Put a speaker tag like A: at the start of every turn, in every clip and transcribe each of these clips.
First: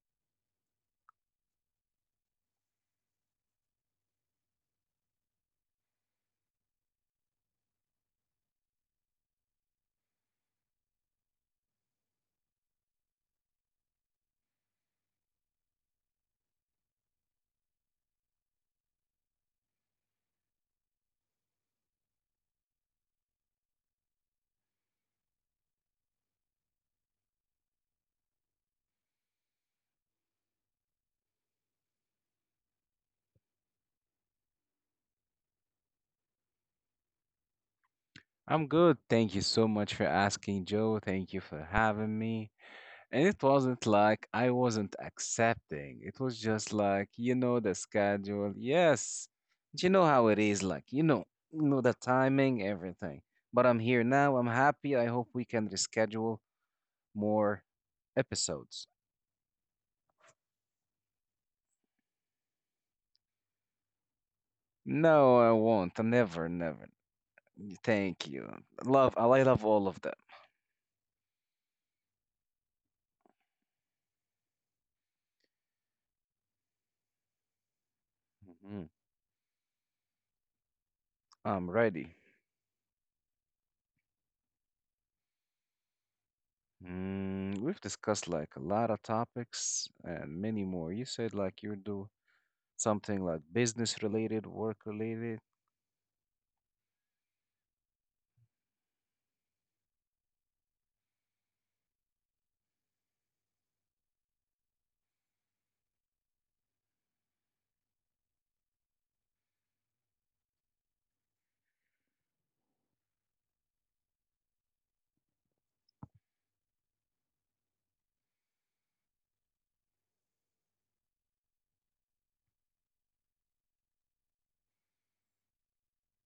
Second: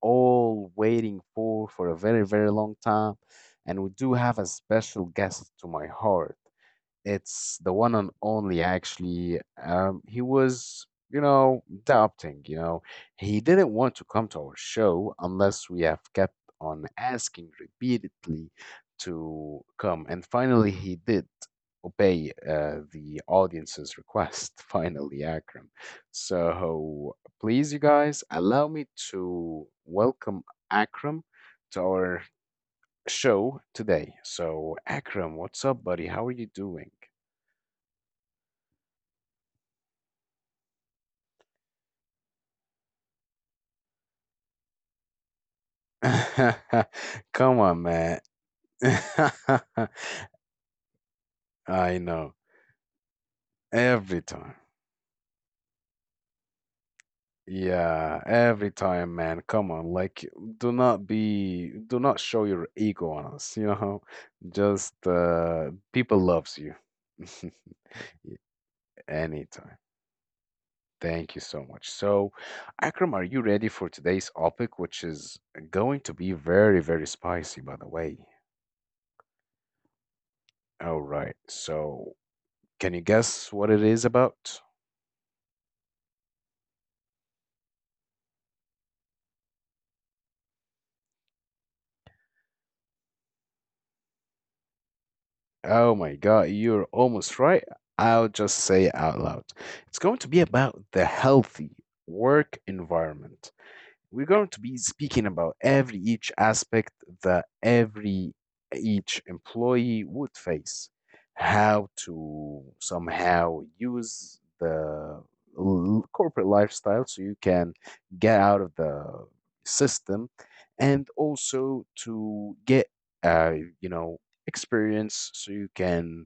A: all waiting for a very, very long time. And we do have a special guest to my heart. It's the one and only, actually. He was doubting. He didn't want to come to our show unless we have kept on asking repeatedly to come. And finally, he did obey the audience's request finally, Akram. So please, you guys, allow me to welcome Akram to our show today. So, Akram, what's up, buddy? How are you doing?
B: I'm good. Thank you so much for asking, Joe. Thank you for having me. And it wasn't like I wasn't accepting. It was just like, you know,
A: Come
B: the
A: on, man.
B: schedule. Yes. But you know how it is, like, you know the
A: I know.
B: timing, everything. But I'm here
A: Every
B: now. I'm
A: time.
B: happy. I hope we can reschedule more
A: Yeah, every
B: episodes.
A: time, man. Come on, like, do not show your ego on us, you know? Just,
B: No, I won't.
A: people
B: Never,
A: loves you.
B: never. Thank
A: Y-
B: you. I love
A: Anytime.
B: all of them.
A: Thank you so much. So, Akram, are you ready for today's topic, which is going to be very, very spicy, by the way?
B: Mhm.
A: All right.
B: I'm ready.
A: So, can you guess what it is about?
B: We've discussed like a lot of topics and many more. You said like you do something like business related, work related.
A: Oh my God, you're almost right. I'll just say it out loud. It's going to be about the healthy work environment. We're going to be speaking about every each aspect that every each employee would face, how to somehow use the corporate lifestyle so you can get out of the system and also to get uh, you know experience so you can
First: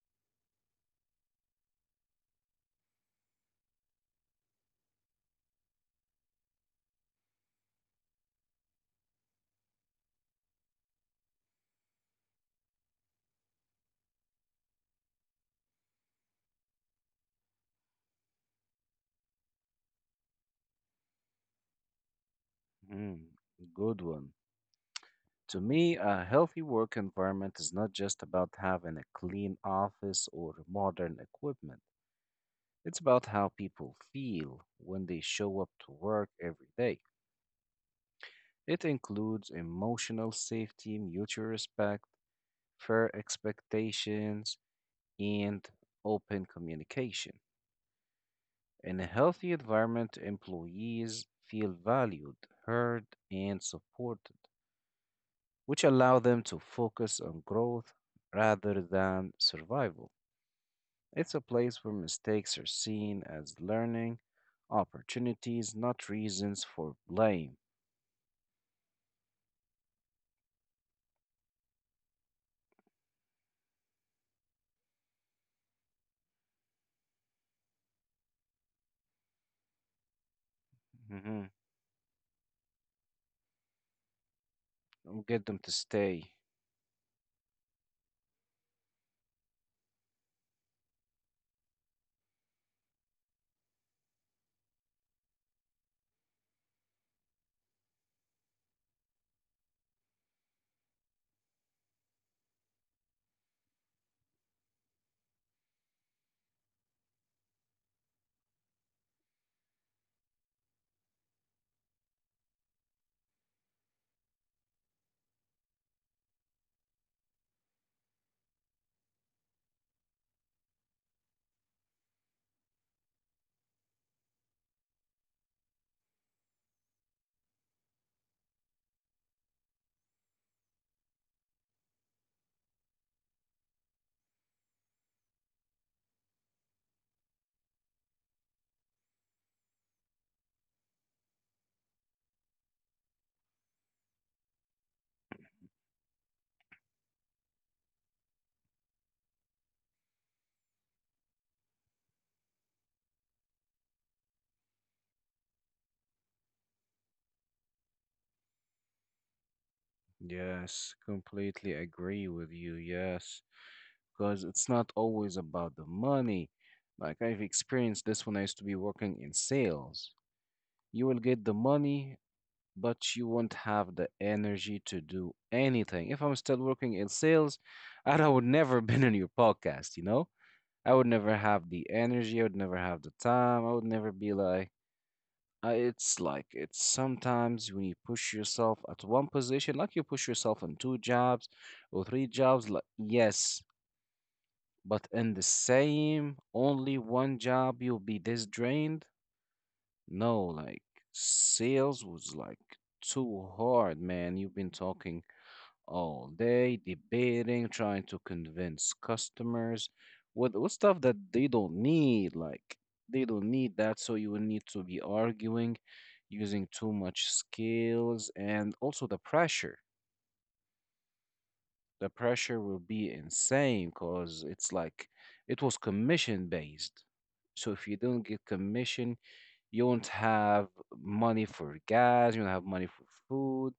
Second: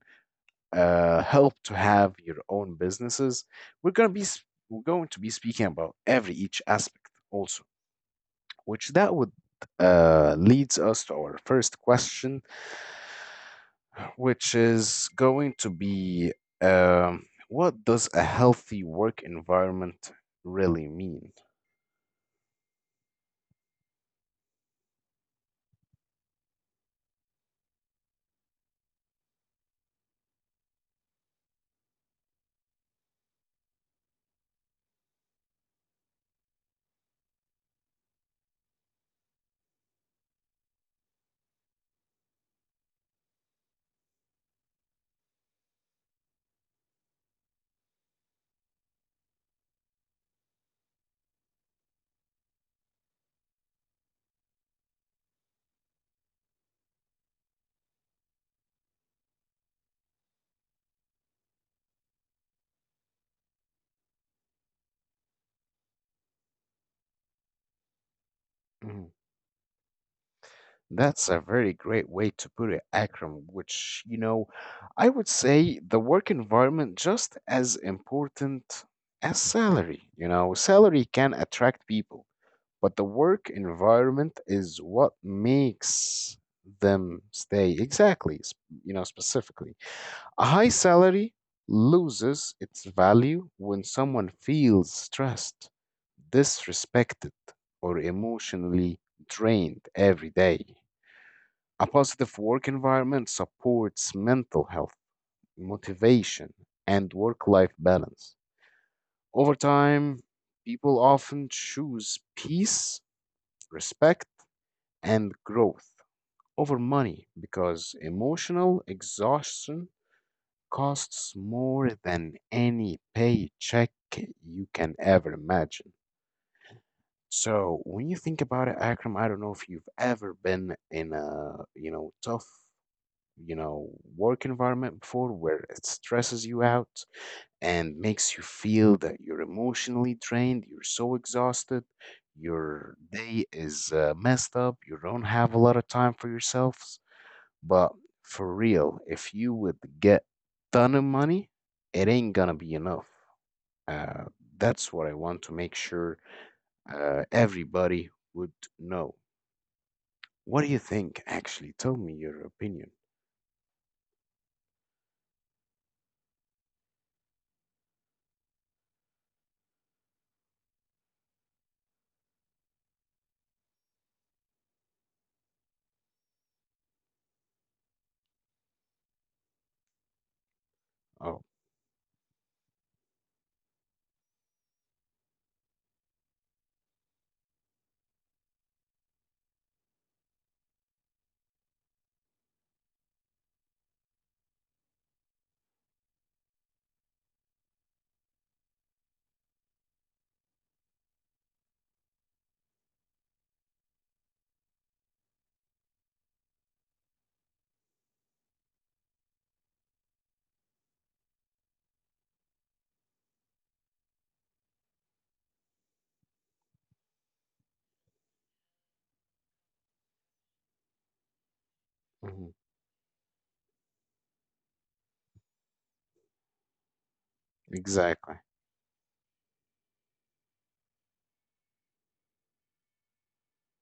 A: help to have your own businesses. We're going to be speaking about every each aspect also. Which that would leads us to our first question, which is going to be what does a healthy work environment really mean?
B: Mm, good one. To me, a healthy work environment is not just about having a clean office or modern equipment. It's about how people feel when they show up to work every day. It includes emotional safety, mutual respect, fair expectations, and open communication. In a healthy environment, employees feel valued, heard, and supported, which allow them to focus on growth rather than survival. It's a place where mistakes are seen as learning opportunities, not reasons for blame.
A: Mm, That's a very great way to put it, Akram, which, I would say the work environment just as important as salary. You know, salary can
B: Hmm.
A: attract people, but the work environment is what
B: Get them to stay.
A: makes them stay exactly. Specifically, a high salary loses its value when someone feels stressed, disrespected, or emotionally drained every day. A positive work environment supports mental health, motivation, and work life balance. Over time, people often choose peace, respect, and growth over money, because emotional exhaustion costs more than any paycheck you can ever imagine. So when you think about it, Akram, I don't know if you've ever been in a, tough, you know, work environment before where it stresses you out and makes you feel that you're emotionally drained, you're so exhausted, your day is messed up, you don't have a lot of time for yourself. But for real, if you would get ton of money, it ain't gonna be enough. Uh, that's what I want to make sure everybody would know. What do you
B: Yes,
A: think?
B: completely
A: Actually, tell me
B: agree with
A: your
B: you.
A: opinion.
B: Yes, because it's not always about the money. Like I've experienced this when I used to be working in sales. You will get the money, but you won't have the energy to do anything. If I'm still working in sales, I would never been on your podcast, you know? I would never
A: Oh,
B: have the energy, I would never have the time, I would never be like it's like it's sometimes when you push yourself at one position, like you push yourself on two jobs or three jobs, like yes, but in the same only one job, you'll be this drained. No, like sales was like too hard, man. You've been talking all day, debating, trying to convince customers with stuff that they don't need. Like they don't need that, so you will need to be arguing, using too much skills, and also the pressure. The
A: hmm,
B: pressure will be insane because it's like it was commission based. So if you don't
A: exactly.
B: get commission, you won't have money for gas, you won't have money for food,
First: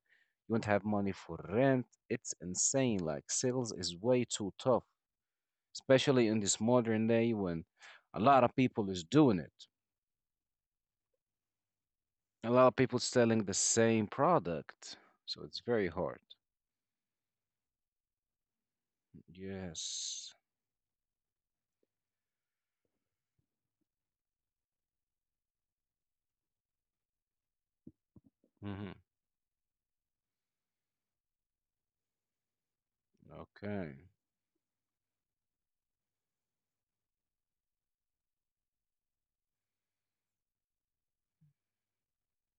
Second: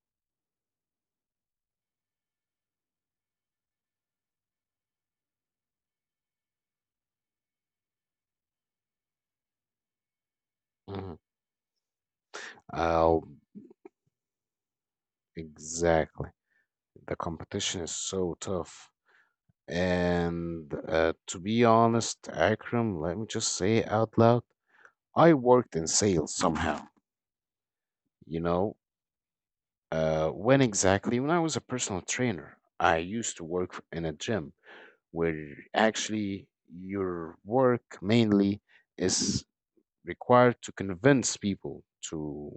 B: you won't have money for rent. It's insane. Like sales is way too tough, especially in this modern day when a lot of people is doing it.
A: Hmm.
B: A lot of people
A: Oh,
B: selling the same product. So it's very hard.
A: exactly. The competition is so tough.
B: Yes.
A: And to be honest, Akram, let me just say it out loud. I worked in sales somehow. you know,
B: Hmm.
A: Uh, when exactly? When I was a personal trainer, I used to work
B: Okay.
A: in a gym where actually your work mainly is required to convince people to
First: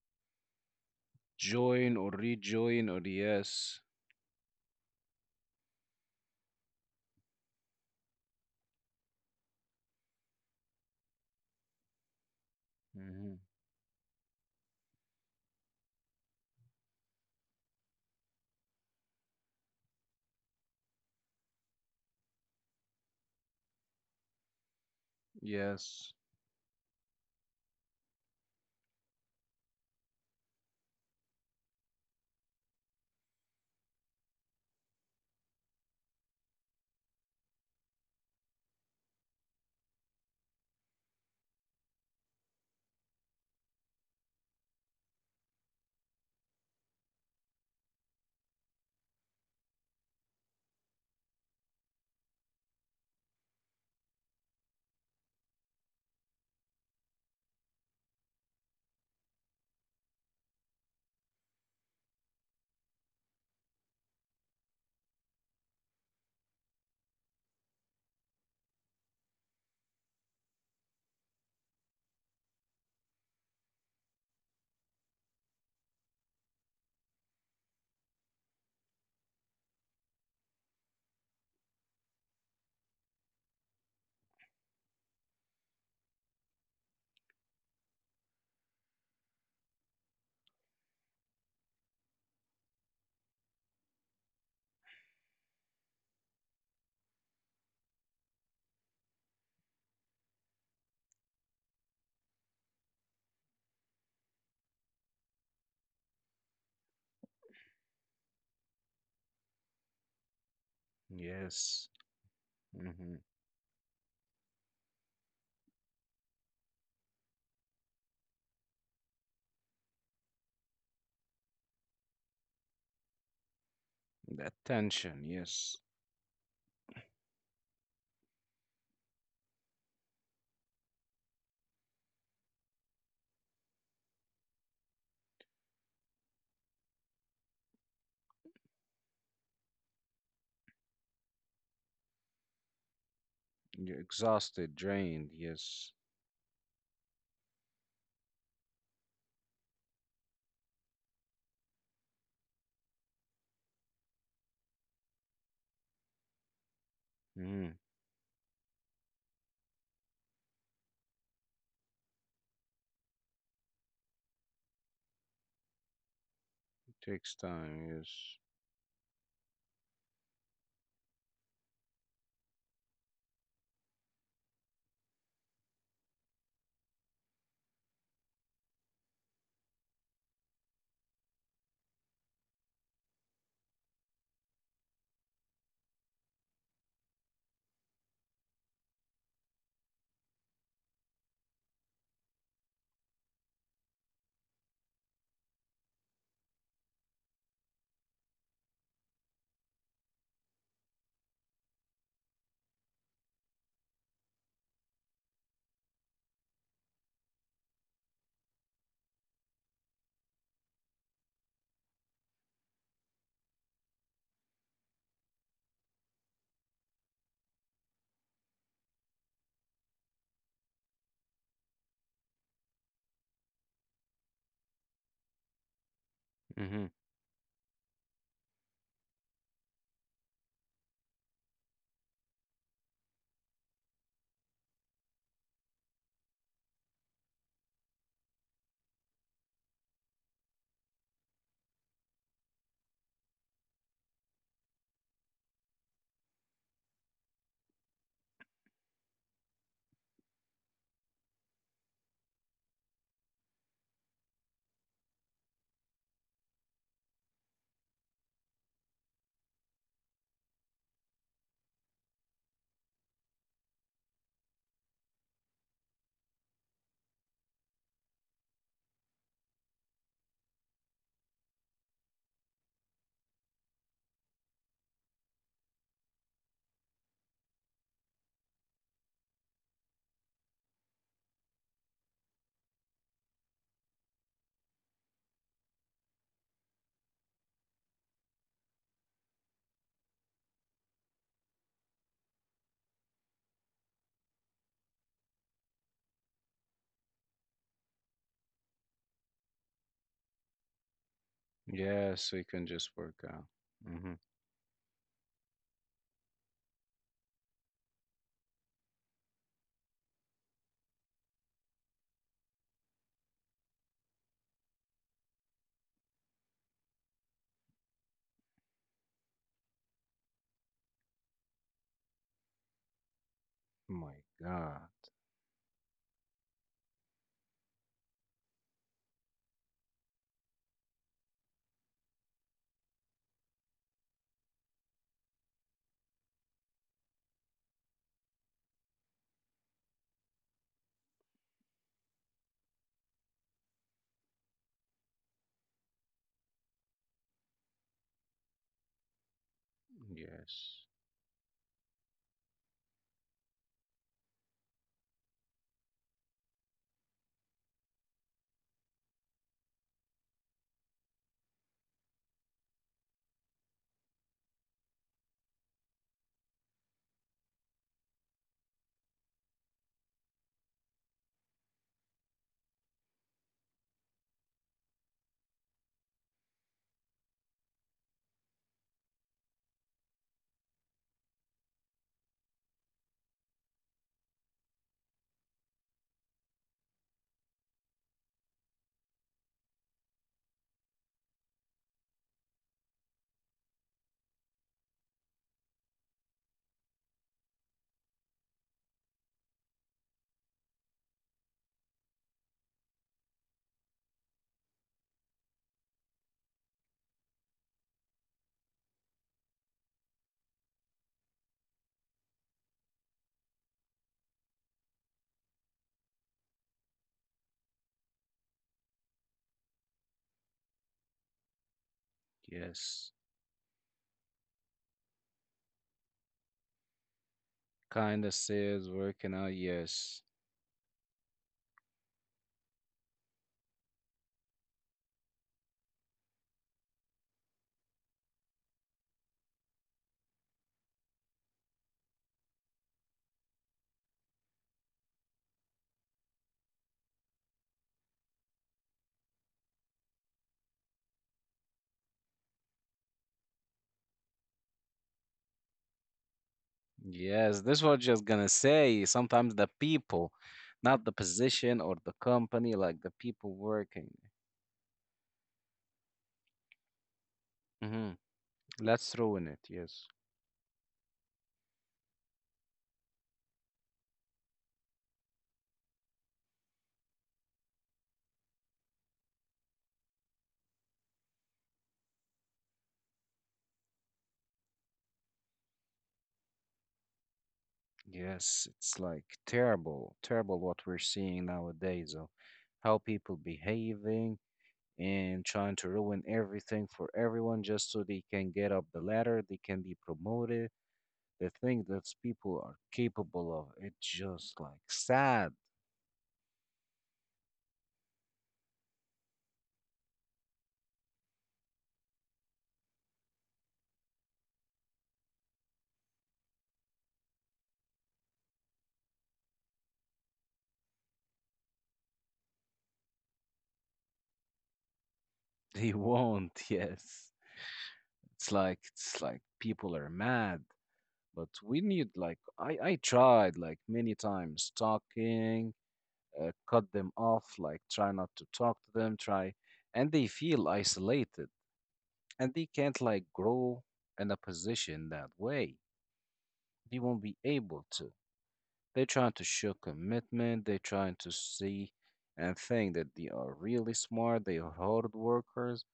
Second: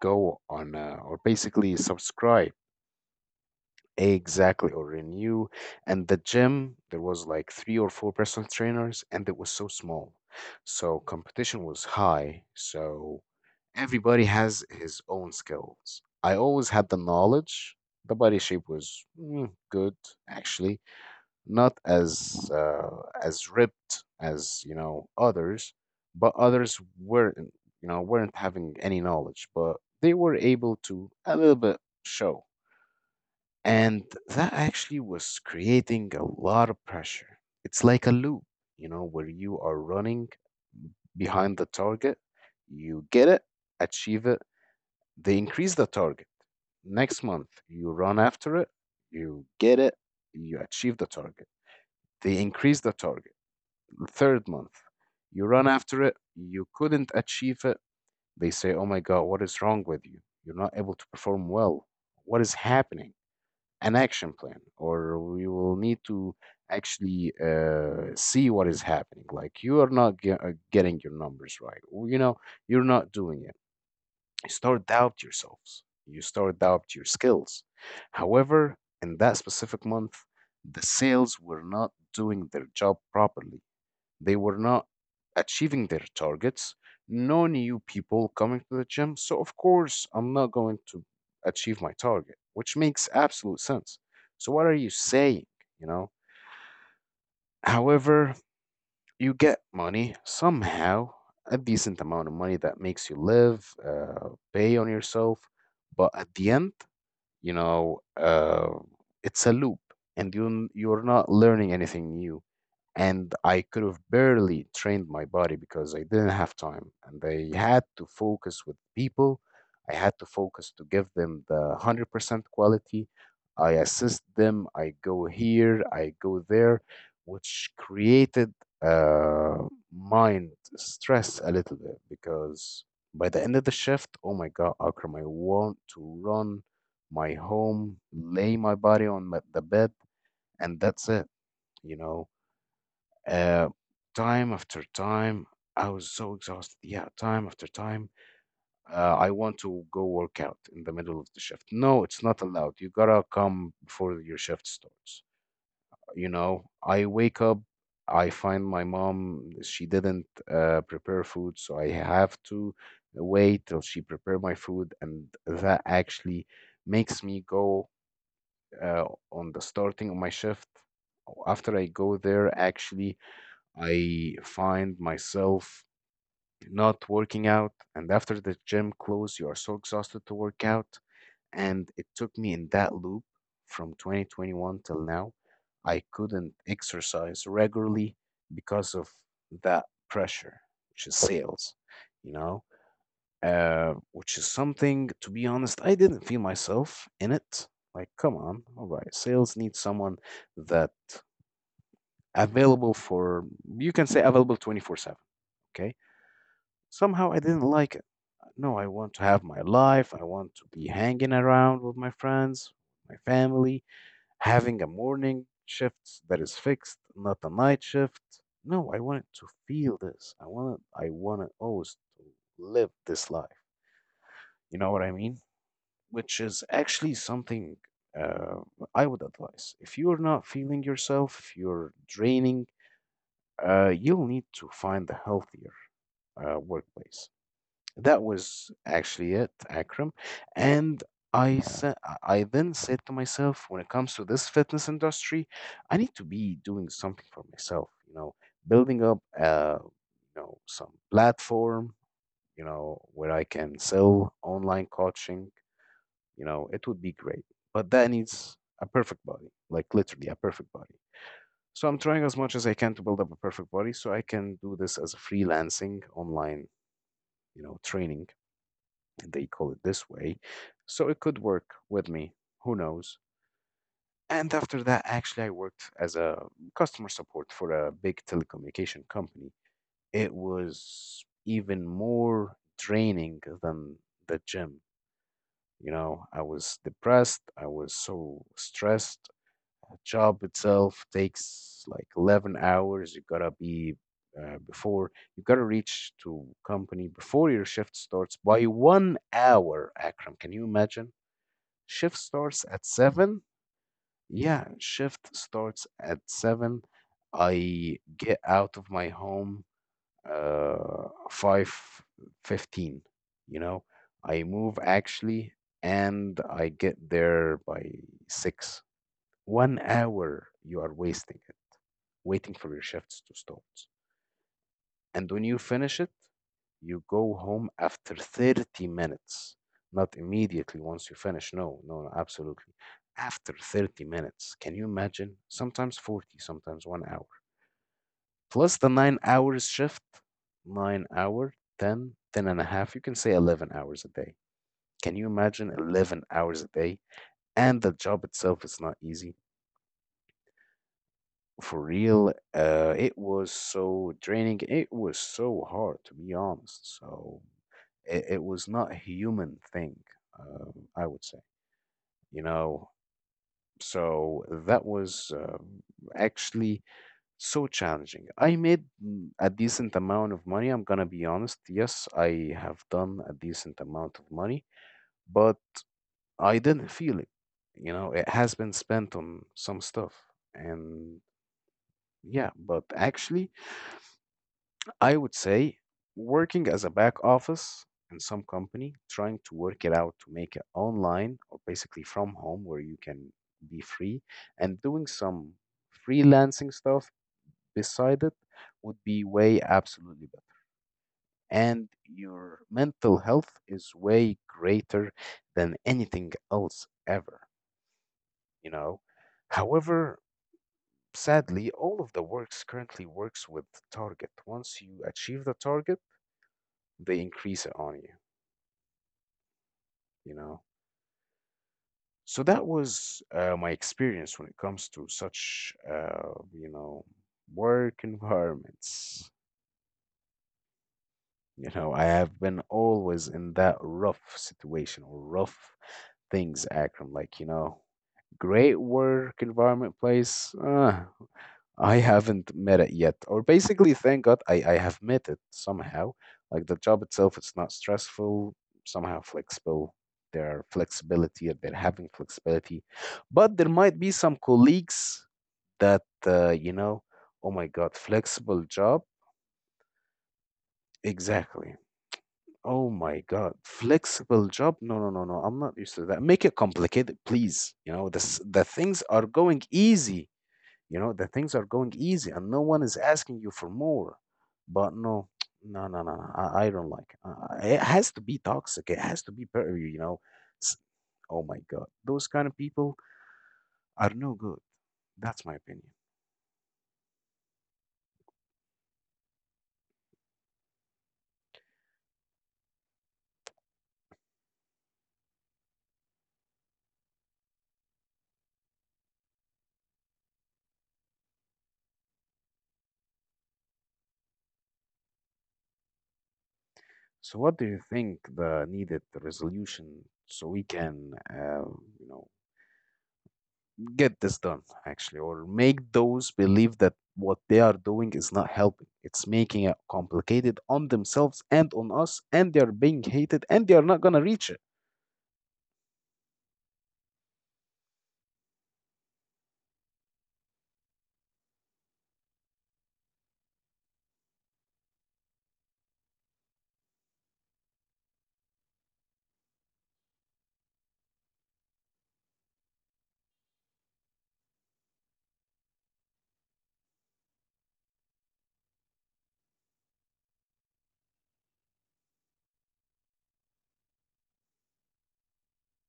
A: go on or basically
B: Join or
A: subscribe.
B: rejoin or yes.
A: Exactly, or renew. And the gym, there was like three or four personal trainers, and it was so small. So competition was high. So
B: Hmm.
A: everybody has his own skills. I always had the knowledge. The body shape was good, actually, not as ripped as others,
B: Yes.
A: but others weren't having any knowledge, but they were able to a little bit show. And that actually was creating a lot of pressure. It's like a loop, where you are running behind the target, you get it, achieve it, they increase the target. Next month, you run after it, you get it, you achieve the target. They increase the target. The third month, you run after it, you couldn't achieve it. They say, Oh my God, what is wrong with you? You're not able to perform well. What is happening? An action plan, or we will need to actually see what is happening. Like, you are not getting your numbers right, or you're not doing it. You start doubt yourselves, you start doubt your skills. However, in that specific month, the sales were not doing their job properly, they were not achieving their targets. No new people coming to the gym. So, of course, I'm not going to achieve my target, which makes absolute sense. So, what are you saying? You know, however, you get money somehow, a decent amount of money that makes you live, pay on yourself. But at the end, you know, uh, it's a loop, and you're not learning
B: Yes.
A: anything new,
B: Hmm.
A: and I could have barely trained my body because I didn't have time. And I had to focus with people. I had to focus to give them the 100% quality. I assist
B: The
A: them. I go
B: attention. Yes.
A: here. I go there, which created uh, mind stress a little bit because by the end of the shift, oh my God, Akram, I want to run my home, lay my body on the bed, and that's it. You know, uh,
B: You're
A: time
B: exhausted,
A: after
B: drained.
A: time, I
B: Yes.
A: was so exhausted. Yeah, time after time, I want to go work out in the middle of the shift. No, it's not allowed. You gotta come before your shift starts. I wake up,
B: Mm-hmm. It
A: I find my mom, she didn't prepare food, so I have to wait till she prepare my food, and that actually makes
B: takes
A: me go
B: time. Yes.
A: uh, on the starting of my shift. After I go there, actually, I find myself not working out, and after the gym close, you are so exhausted to work out. And it took me in that loop from 2021 till now. I couldn't exercise regularly because of that pressure, which is sales, you know, which is something, to be honest, I didn't feel myself in it. Like, come on, all right, sales needs someone that available for, you can say available 24/7, okay? Somehow I didn't like it. No, I want to have my life. I want to be hanging around with my friends, my family, having a morning shift that is fixed, not a night shift. No, I want to feel this. I want to always to live this life. You know what I mean? Which is
B: Mm-hmm.
A: actually something uh, I would advise. If you're not feeling yourself, if you're draining, you'll need to find a healthier workplace. That was actually it, Akram. And I sa- I then said to myself, when it comes to this fitness industry, I need to be doing something for myself. Building up, some platform. Where I can sell online coaching. It would be great, but that needs a perfect body, like literally a perfect body. So I'm trying as much as I can to build up a perfect body, so I can do this as a freelancing online, training they call it this way. So it could work with me. Who knows? And after that, actually, I worked as a customer support for a big telecommunication company. It was even more draining than the gym. I was depressed. I was so stressed. The job itself takes like 11 hours. You gotta be before you gotta reach to company before your shift starts by 1 hour. Akram, can you imagine? Shift
B: Yes, we can
A: starts at
B: just work
A: 7.
B: out. Mm-hmm.
A: Yeah, shift starts at 7. I get out of my home 5:15. you know. I move actually and I get there by 6. 1 hour, you are wasting it waiting for your shifts to start.
B: My God.
A: And when you finish it, you go home after 30 minutes. Not immediately once you finish. No, no, no, absolutely. After 30 minutes. Can you imagine? Sometimes 40, sometimes 1 hour. Plus the 9 hours shift, 9 hour, 10, 10 and a half. You can say 11 hours a day. Can you imagine 11 hours a day? And the job itself is not easy.
B: Yes.
A: For real, it was so draining. It was so hard, to be honest. So it was not a human thing, I would say, you know. So that was actually so challenging. I made a decent amount of money. I'm gonna be honest. Yes, I have done a decent amount of money, but I didn't feel it. It has been spent on some stuff, and yeah, but actually I would say working as a back office in some company, trying to work it out to make it online or basically from home where you can be free and doing some freelancing stuff beside it would be way absolutely better. And your mental health is way greater than anything else ever, you know? However, sadly, all of the works currently works with target. Once you achieve the target, they increase it on you. You know So that
B: Yes.
A: was my experience when it comes to such work
B: Kinda says
A: environments.
B: working out. Yes.
A: I have been always in that rough situation or rough things, Akram, great work environment place. I haven't met it yet, or basically, thank God I have met it somehow. Like the job itself, it's not stressful, somehow flexible. Their flexibility, they're having flexibility, but there might be some colleagues that uh, you know, oh
B: Yes.
A: my
B: This
A: God,
B: was just gonna
A: flexible job,
B: say sometimes the people, not the
A: exactly.
B: position or the company,
A: Oh
B: like the
A: my
B: people
A: God,
B: working.
A: flexible job? No, no, no, no. I'm not used to that. Make it complicated, please.
B: Mm-hmm.
A: The things
B: Let's
A: are
B: ruin it.
A: going
B: Yes.
A: easy, the things are going easy and no one is asking you for more. But no, no, no, no, no, I don't like it. It has to be toxic. It has to be better, you know. S- Oh my God. Those kind of people are no good. That's my opinion.
B: Yes, it's like terrible, terrible what we're seeing nowadays of how people behaving and trying to ruin everything for everyone just so they can get up the ladder, they can be promoted. The thing that people are capable of, it's just like sad.
A: So, what do you think the needed resolution so we can, you know, get this done actually, or make those believe that what they are doing is not helping, it's making it complicated on themselves and on us, and they are being hated and they are not going to reach it?
B: They won't, yes. It's like people are mad. But we need like I tried like many times talking, cut them off, like try not to talk to them, try, and they feel isolated and they can't like grow in a position that way. They won't be able to. They're trying to show commitment, they're trying to see and think that they are really smart, they are hard workers.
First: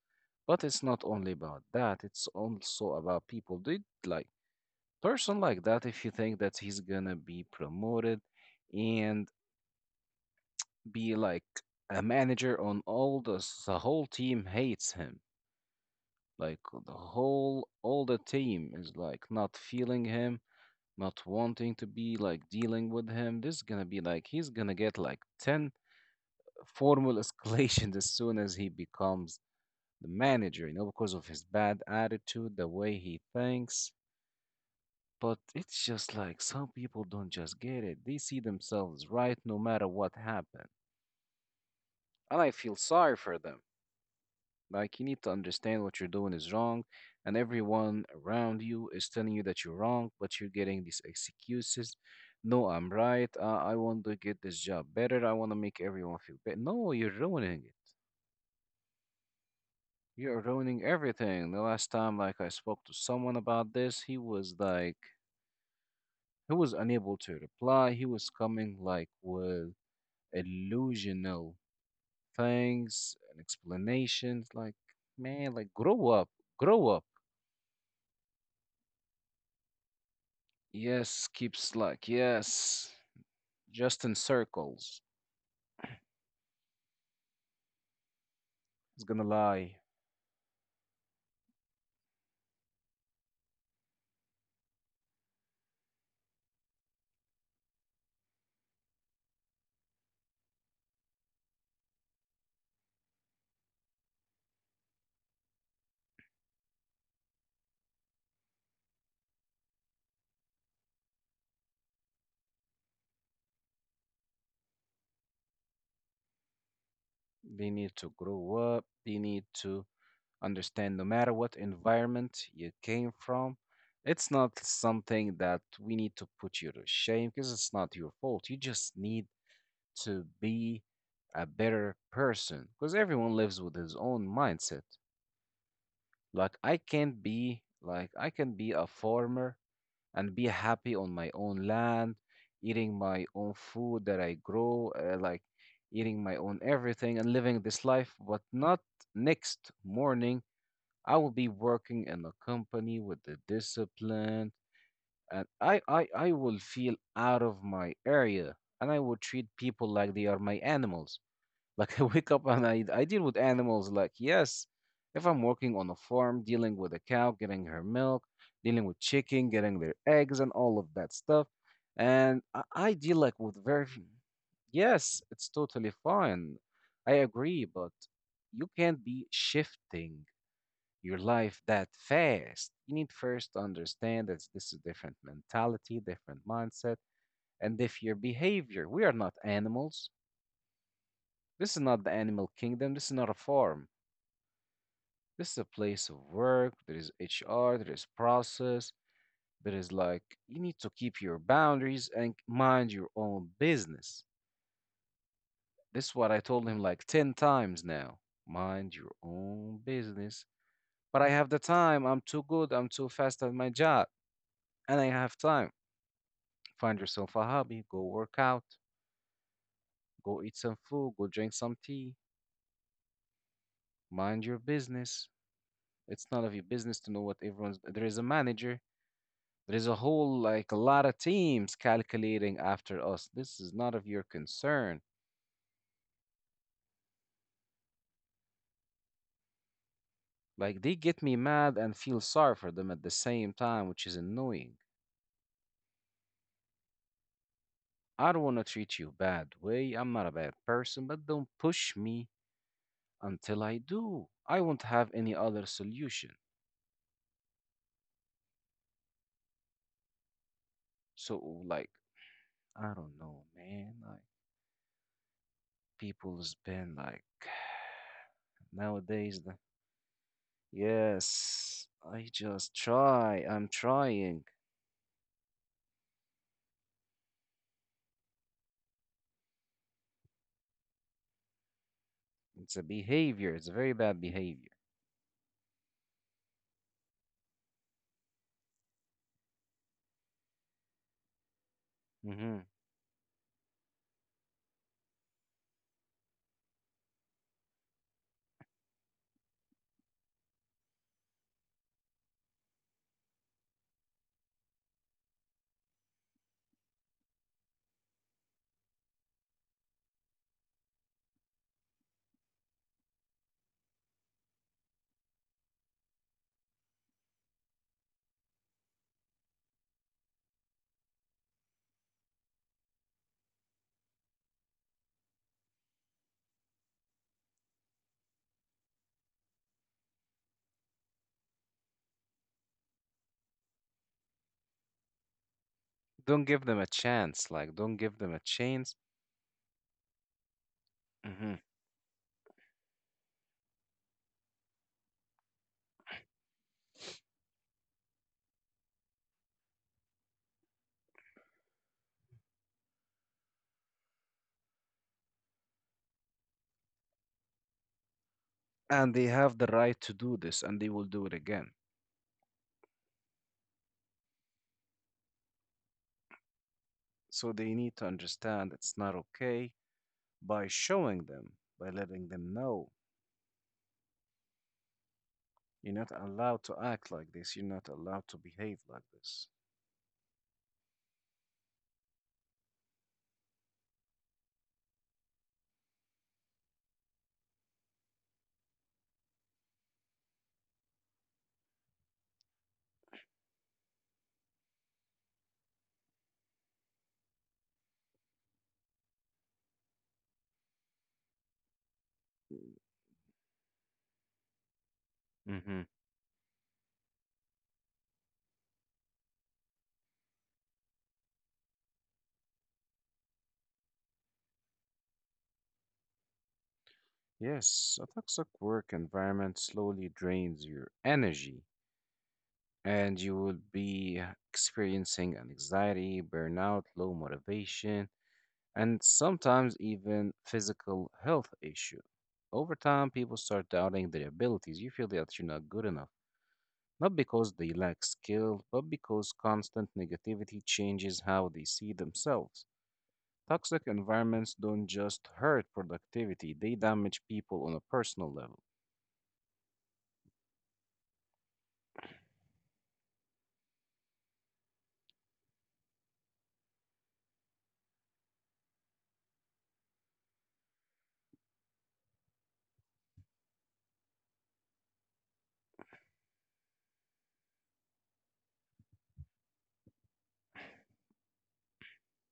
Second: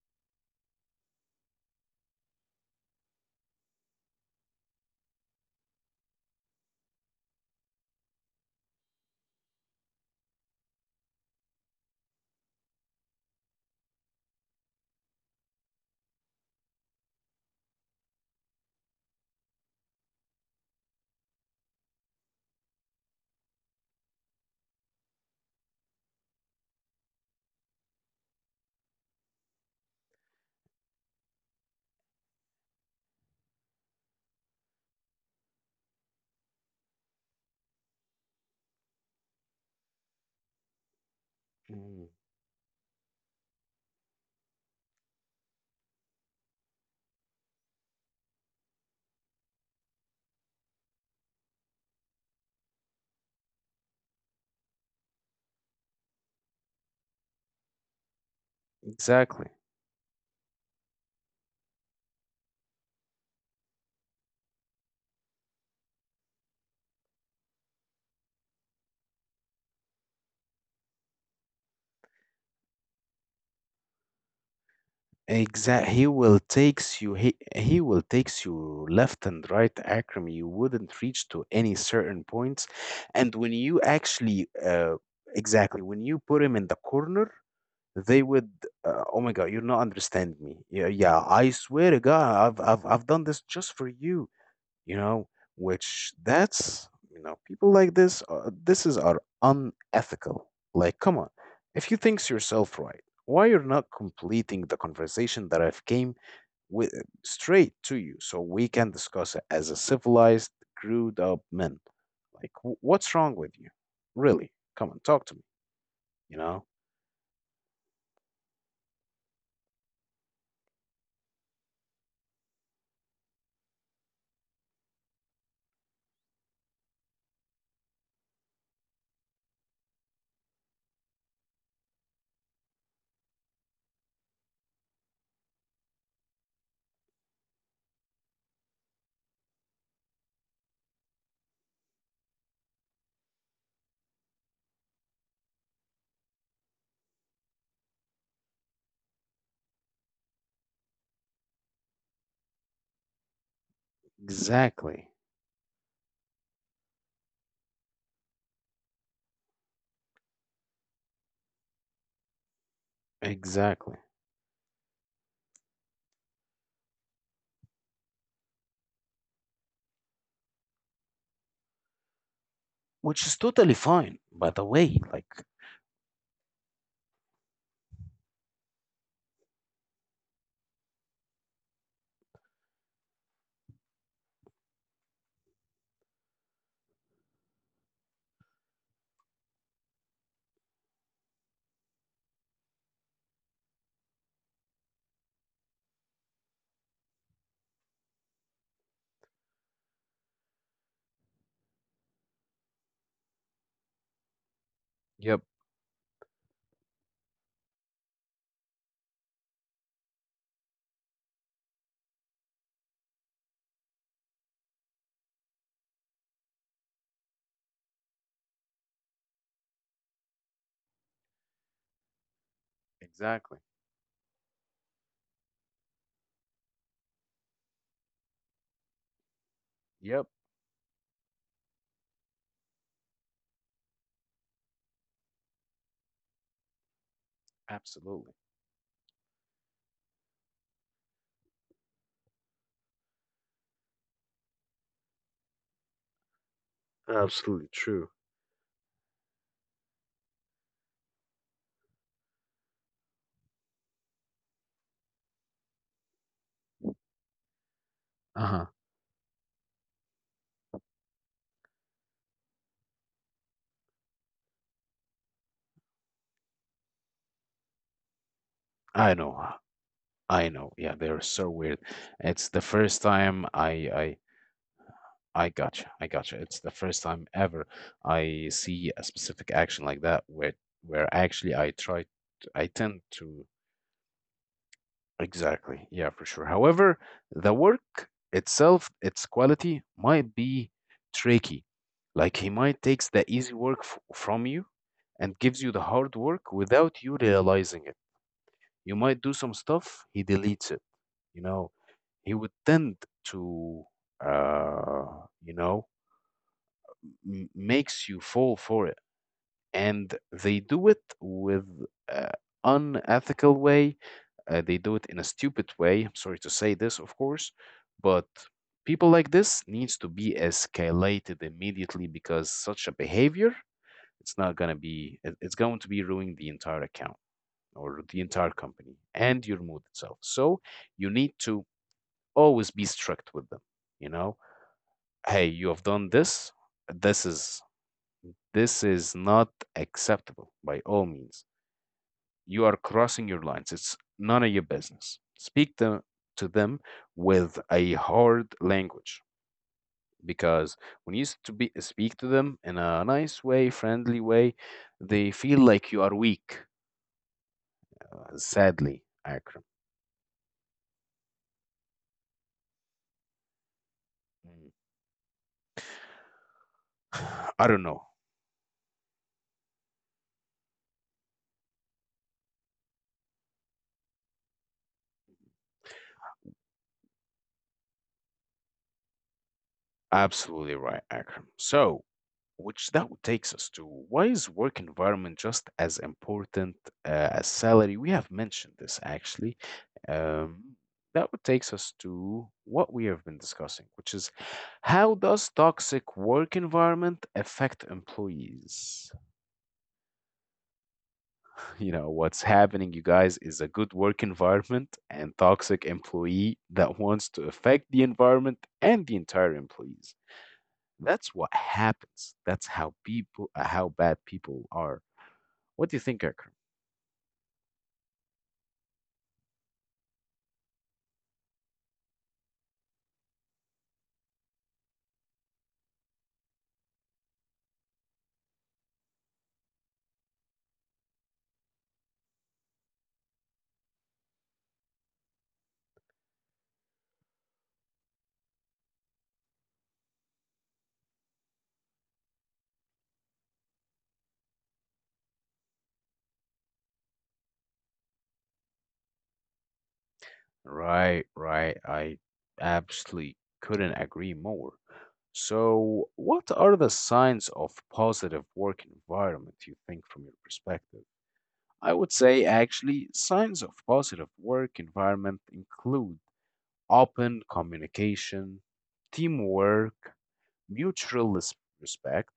B: But it's not only about that, it's also about people. They like person like that, if you think that he's gonna be promoted and be like a manager on all the whole team hates him. Like the whole all the team is like not feeling him, not wanting to be like dealing with him. This is gonna be like he's gonna get like 10 formal escalations as soon as he becomes the manager, you know, because of his bad attitude, the way he thinks. But it's just like some people don't just get it. They see themselves right no matter what happened.
A: Mm.
B: And I feel sorry for them. Like, you need to understand what you're doing is wrong, and everyone around you is telling you that you're wrong, but you're getting these excuses. No, I'm right. I want to get this job better. I want to make everyone feel better. No, you're ruining it.
A: Exactly.
B: You're ruining everything. The last time, like, I spoke to someone about this, he was like, he was unable to reply. He was coming, like, with illusional things and explanations. Like, man, like,
A: exact He
B: grow up,
A: will
B: grow up.
A: takes you, he will takes you left and right, Akram. You wouldn't
B: Yes,
A: reach to
B: keeps
A: any
B: like,
A: certain points.
B: yes,
A: And when you
B: just in
A: actually
B: circles.
A: exactly when you put him in the corner, they would,
B: It's gonna
A: oh my God, you're
B: lie.
A: not understand me. Yeah, yeah, I swear to God, I've done this just for you, you know. Which that's, you know, people like this, this is are unethical. Like come on, if you think yourself right, why you're not completing the conversation that I've came with straight to you, so we can discuss it as a civilized screwed up men? Like what's wrong with you, really? Come on, talk to me, you know.
B: They need to grow up. They need to understand no matter what environment you came from. It's not something that we need to put you to shame because it's not your fault. You just need to be a better person because everyone lives with his own mindset. Like, I can't be, like, I can be a farmer and be happy on my own land, eating my own food that I grow, like eating my own everything and living this life. But not next morning, I will be working in a company with the discipline,
A: Exactly.
B: and I will feel out of my area, and I will treat people like they are my animals. Like I wake up and I deal with
A: Exactly.
B: animals. Like yes, if I'm working on a farm, dealing with a cow, getting her milk, dealing with chicken, getting their eggs, and all of that stuff, and I deal
A: Which is
B: like with
A: totally
B: very
A: fine, by the way. Like,
B: yes, it's totally fine. I agree, but you can't be shifting your life that fast. You need first to understand that this is different mentality, different mindset, and if your behavior. We are not animals. This is not the animal kingdom. This is not a farm. This is a place of work. There is HR, there is process. There is like, you need to keep your boundaries and mind your own business.
A: yep.
B: This is what I told him like 10 times now. Mind your own business. But I have the time. I'm too good. I'm too fast at my job. And I have time. Find yourself a hobby. Go work out. Go eat some food. Go drink some tea.
A: Exactly.
B: Mind your business. It's none of your business to know what everyone's. There is a manager. There's a
A: Yep.
B: whole, like, a lot of teams calculating after us. This is not of your concern.
A: Absolutely.
B: Like, they get me mad and feel sorry for them at the same time, which is annoying.
A: Absolutely true.
B: I don't want to treat you bad way. I'm not a bad person, but don't push me until I do. I won't have any other solution.
A: Uh-huh.
B: So, like, I don't know, man. Like, people's been like,
A: I know.
B: nowadays, the-
A: I know. Yeah, they're so weird.
B: yes, I
A: It's the
B: just
A: first time
B: try. I'm
A: I
B: trying.
A: I gotcha. I gotcha. It's the first time ever I see a specific action like that where actually I try I
B: It's a
A: tend to
B: behavior. It's a very bad behavior.
A: exactly. Yeah, for sure. However, the work itself, its quality might be tricky. Like he
B: Hmm.
A: might takes the easy work from you and gives you the hard work without you realizing it. You might do some stuff, he deletes it. You know, he would tend to, uh, you know, makes you fall for it. And they do it with uh, unethical way. They do it in a stupid way. I'm sorry to say this, of course, but people like this needs to be escalated immediately, because such a behavior, it's not going to be it's going to be ruining the entire account or the entire company and your mood itself. So you need to always be strict with them. You know, hey, you have done this.
B: Don't give them a
A: This
B: chance.
A: is
B: Like, don't give them a
A: this
B: chance.
A: is not acceptable by all means.
B: Hmm.
A: You are crossing your lines. It's none of your business. Speak to them with a hard language, because when you speak to them in a nice way, friendly way, they feel like you are weak. Sadly,
B: And they
A: Akram.
B: have the right to do this, and they will do it again.
A: Mm.
B: So
A: I
B: they
A: don't
B: need
A: know.
B: to understand it's not okay by showing them, by letting them know you're not allowed to act like this. You're not allowed to behave like this.
A: Absolutely right, Akram. So, which that takes us to why is work environment just as important as salary? We have mentioned this actually. Um, that would takes us to what we have been discussing, which is how does toxic work environment affect employees? You know, what's happening, you guys, is a good work environment and toxic
B: Hmm.
A: employee that wants to affect the environment and the entire employees. That's what happens. That's how people, how bad people are. What do you think, Akram?
B: Yes, a toxic work environment slowly drains your energy, and you will be experiencing anxiety, burnout, low motivation and sometimes even physical health issue. Over time, people start doubting their abilities. You feel that you're not good enough, not because they lack skill, but because constant negativity changes how they see themselves. Toxic environments don't just hurt productivity, they damage people on a personal level.
A: Right, right. I absolutely couldn't agree more. So, what are the signs of positive work environment you think from your perspective? I would say actually signs of positive work environment include open communication, teamwork, mutual res- respect,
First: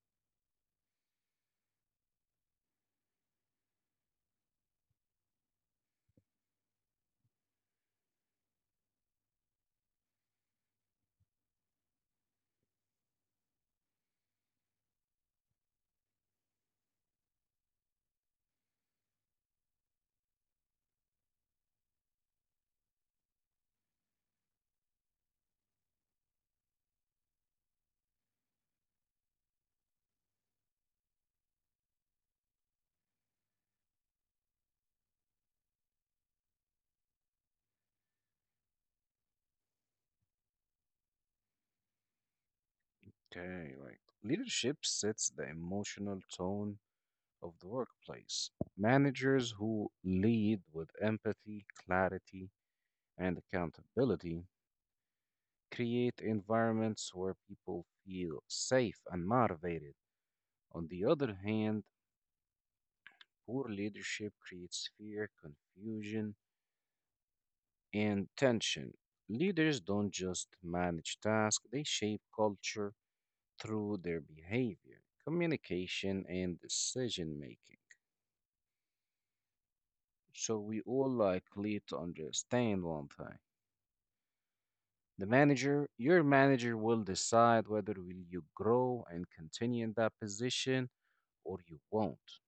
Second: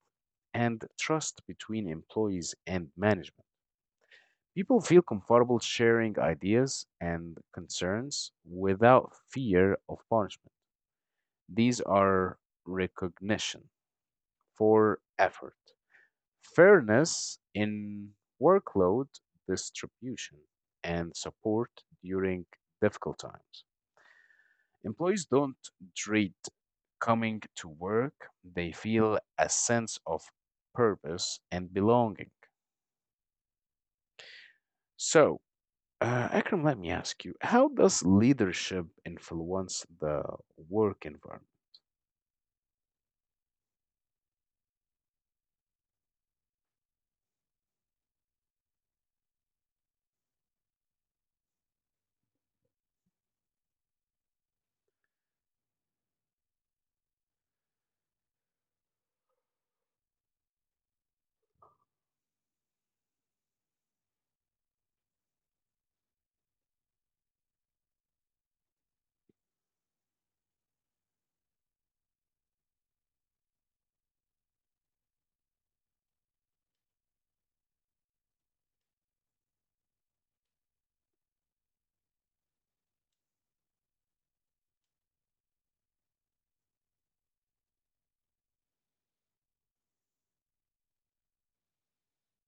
A: and trust between employees and management. People feel comfortable sharing ideas and concerns without fear of punishment. These are recognition for effort, fairness in workload distribution, and support during difficult times. Employees don't dread coming to work, they feel a sense of purpose and belonging. So, Akram, let me ask you, how does leadership influence the work environment?
B: Okay, right. Leadership sets the emotional tone of the workplace. Managers who lead with empathy, clarity, and accountability create environments where people feel safe and motivated. On the other hand, poor leadership creates fear, confusion, and tension. Leaders don't just manage tasks, they shape culture through their behavior, communication, and decision making. So we all likely to understand one thing. The manager, your manager will decide whether will you grow and continue in that position or you won't.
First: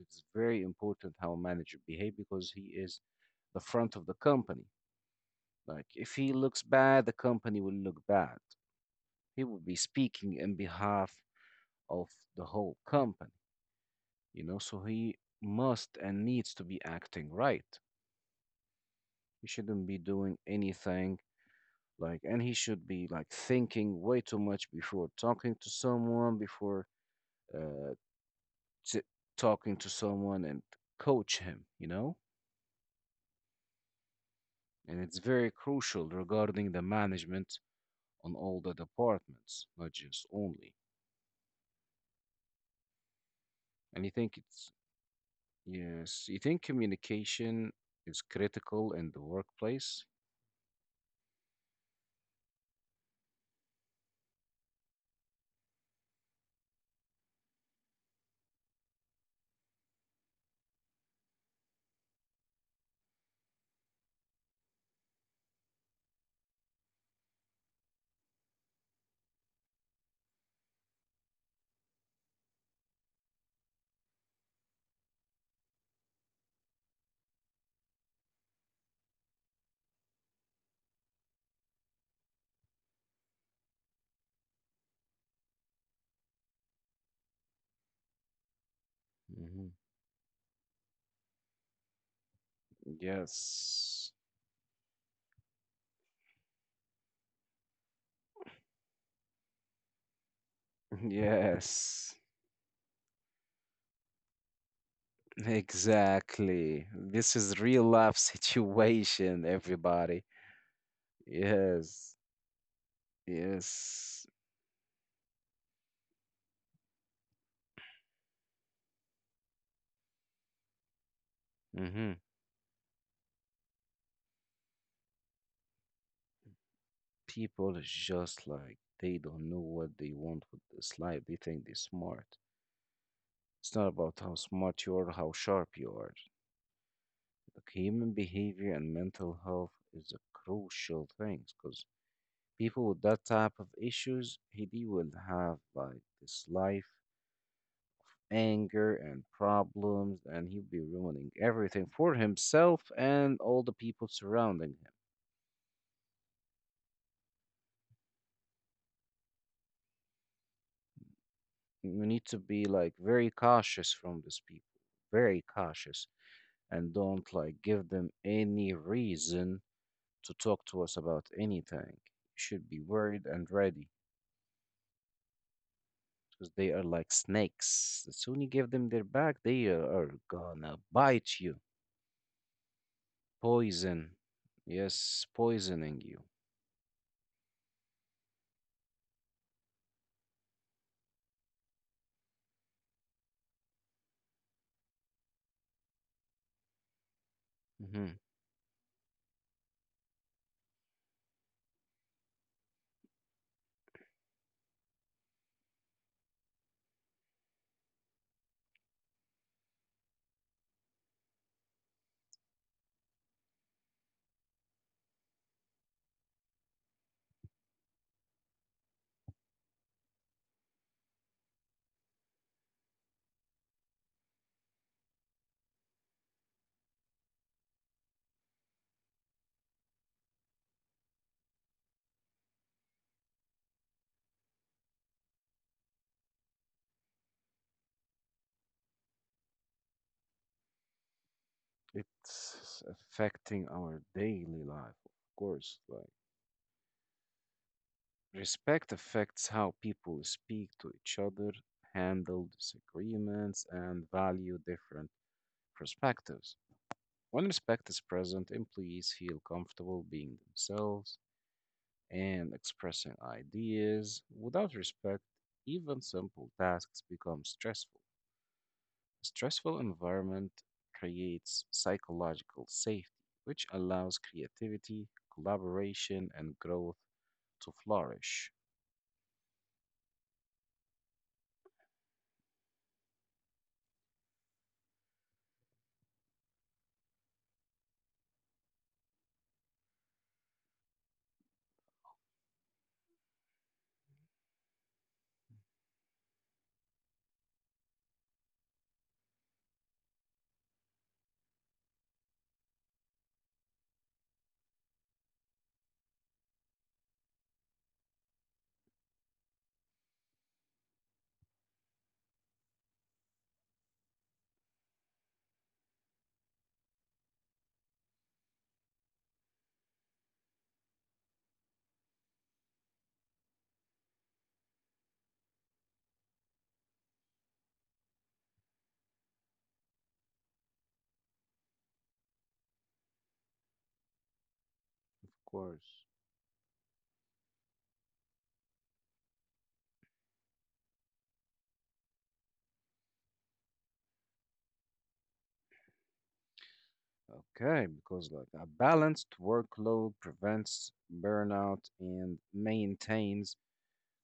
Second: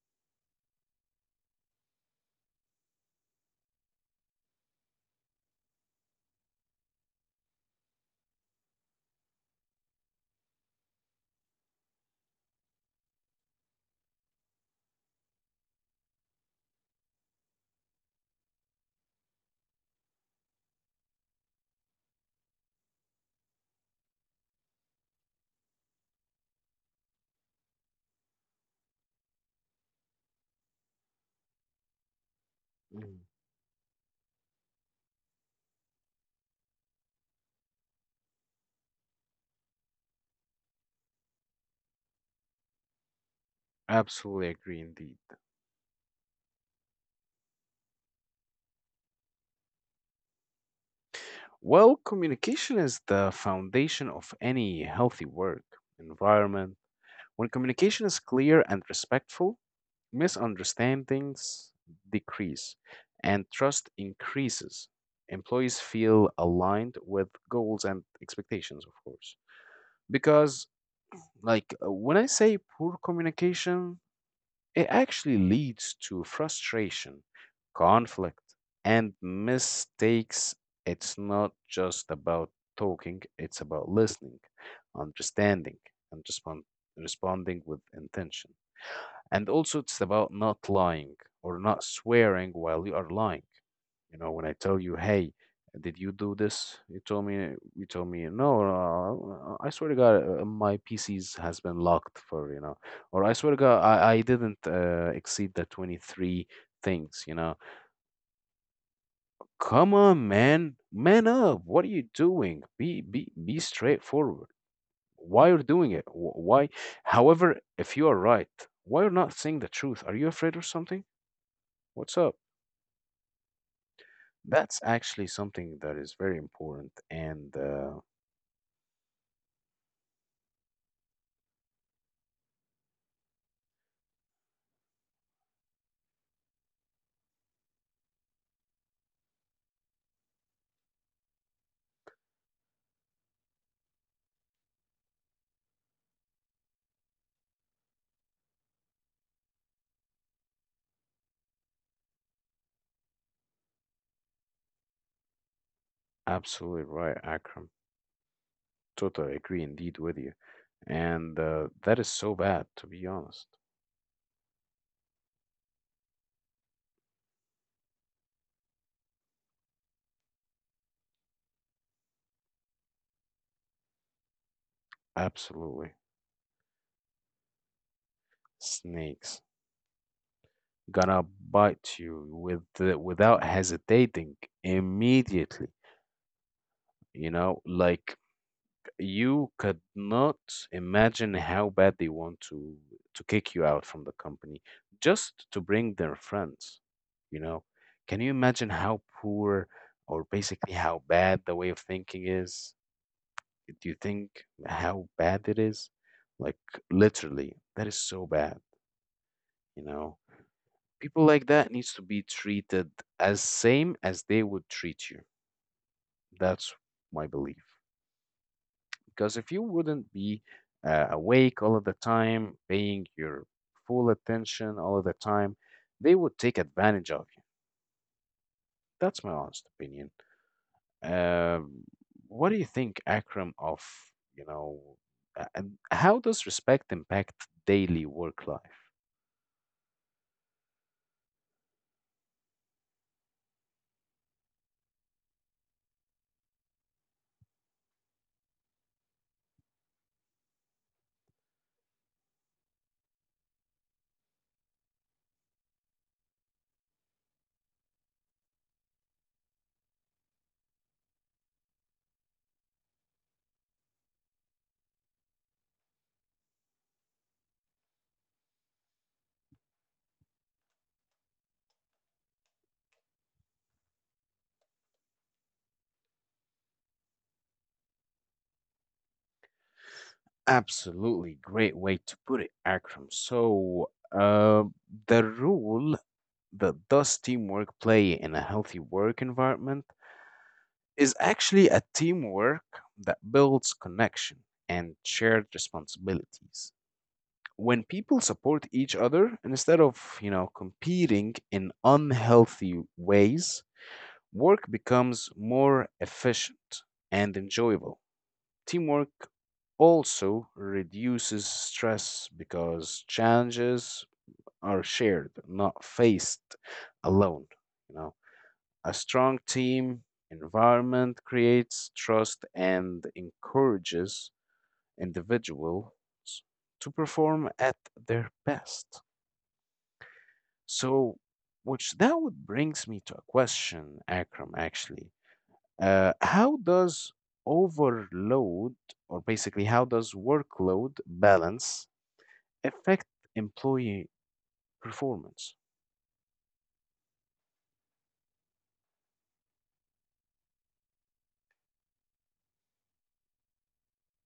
B: It's very important how a manager behave because he is the front of the company. Like if he looks bad, the company will look bad. He will be speaking in behalf of the whole company, you know, so he must and needs to be acting right. He shouldn't be doing anything like and he should be like thinking way too much before talking to someone, before uh t- talking to someone and coach him, you know?
A: Mm.
B: And it's very crucial regarding the management on all the departments, not just only. And you think
A: Absolutely
B: it's,
A: agree indeed.
B: yes, you think communication is critical in the workplace?
A: Well, communication is the foundation of any healthy work environment. When communication is clear and respectful, misunderstandings decrease and trust increases. Employees feel aligned with goals and expectations, of course. Because, when I say poor communication, it actually leads to frustration, conflict, and mistakes. It's not just about talking, it's about listening, understanding, and responding with intention. And
B: Hmm.
A: also, it's about not lying or not swearing while you are lying.
B: Yes.
A: You know, when I tell you, hey, did you do this? You told me, no, I swear to God, my PC's has been
B: Yes.
A: locked for, you know, or I swear to God, I didn't exceed the 23
B: Exactly.
A: things,
B: This
A: you know.
B: is real life situation,
A: Come
B: everybody.
A: on, man, man up. What are you
B: Yes.
A: doing? Be
B: Yes.
A: straightforward. Why you're doing it? Why? However, if you are right, why you're not saying the truth? Are you afraid of something?
B: Hmm.
A: What's up? That's actually something that is very important, and
B: People is just like they don't know what they want with this life. They think they're smart. It's not about how smart you are, how sharp you are. Like, human behavior and mental health is a crucial thing because people with that type of issues, he they will have like this life anger and problems, and he'll be ruining everything for himself and all the people surrounding him.
A: absolutely right, Akram. Totally agree indeed with you. And that
B: You
A: is
B: need
A: so
B: to be
A: bad, to
B: like
A: be
B: very
A: honest.
B: cautious from these people, very cautious, and don't like give them any reason to talk to us about anything. You should be worried and ready,
A: Absolutely.
B: because they are like snakes. The sooner you give them their back,
A: Snakes
B: they are gonna
A: gonna
B: bite you.
A: bite you with the, without
B: Poison.
A: hesitating
B: Yes,
A: immediately.
B: poisoning you.
A: You know, like you could not imagine how bad they want to kick you out from the company just to bring their friends. You know,
B: hmm
A: can you imagine how poor or basically how bad the way of thinking is? Do you think how bad it is? Like literally, that is so bad, you know. People like that needs to be treated as same as they would treat you. That's my belief. Because if you wouldn't be awake all of the time, paying your full attention all of the time, they would take advantage of you. That's my honest opinion. Um, what do you think, Akram, of, you know, and how does respect impact daily work life?
B: It's affecting our daily life, of course. Like, respect affects how people speak to each other, handle disagreements, and value different perspectives. When respect is present, employees feel comfortable being themselves and expressing ideas. Without respect, even simple tasks become stressful. A stressful environment creates psychological safety, which allows creativity, collaboration, and growth to flourish.
A: Absolutely great way to put it, Akram. So, the role that does teamwork play in a healthy work environment is actually a teamwork that builds connection and shared responsibilities. When people support each other instead of, you know, competing in unhealthy ways, work becomes more efficient and enjoyable. Teamwork also reduces stress because challenges are shared, not faced alone. You know, a strong team environment creates trust and encourages individuals to perform at their best. So, which that would brings me to a question, Akram, actually.
B: Of course.
A: How does overload, or basically, how does workload balance affect employee performance?
B: Okay, because like a balanced workload prevents burnout and maintains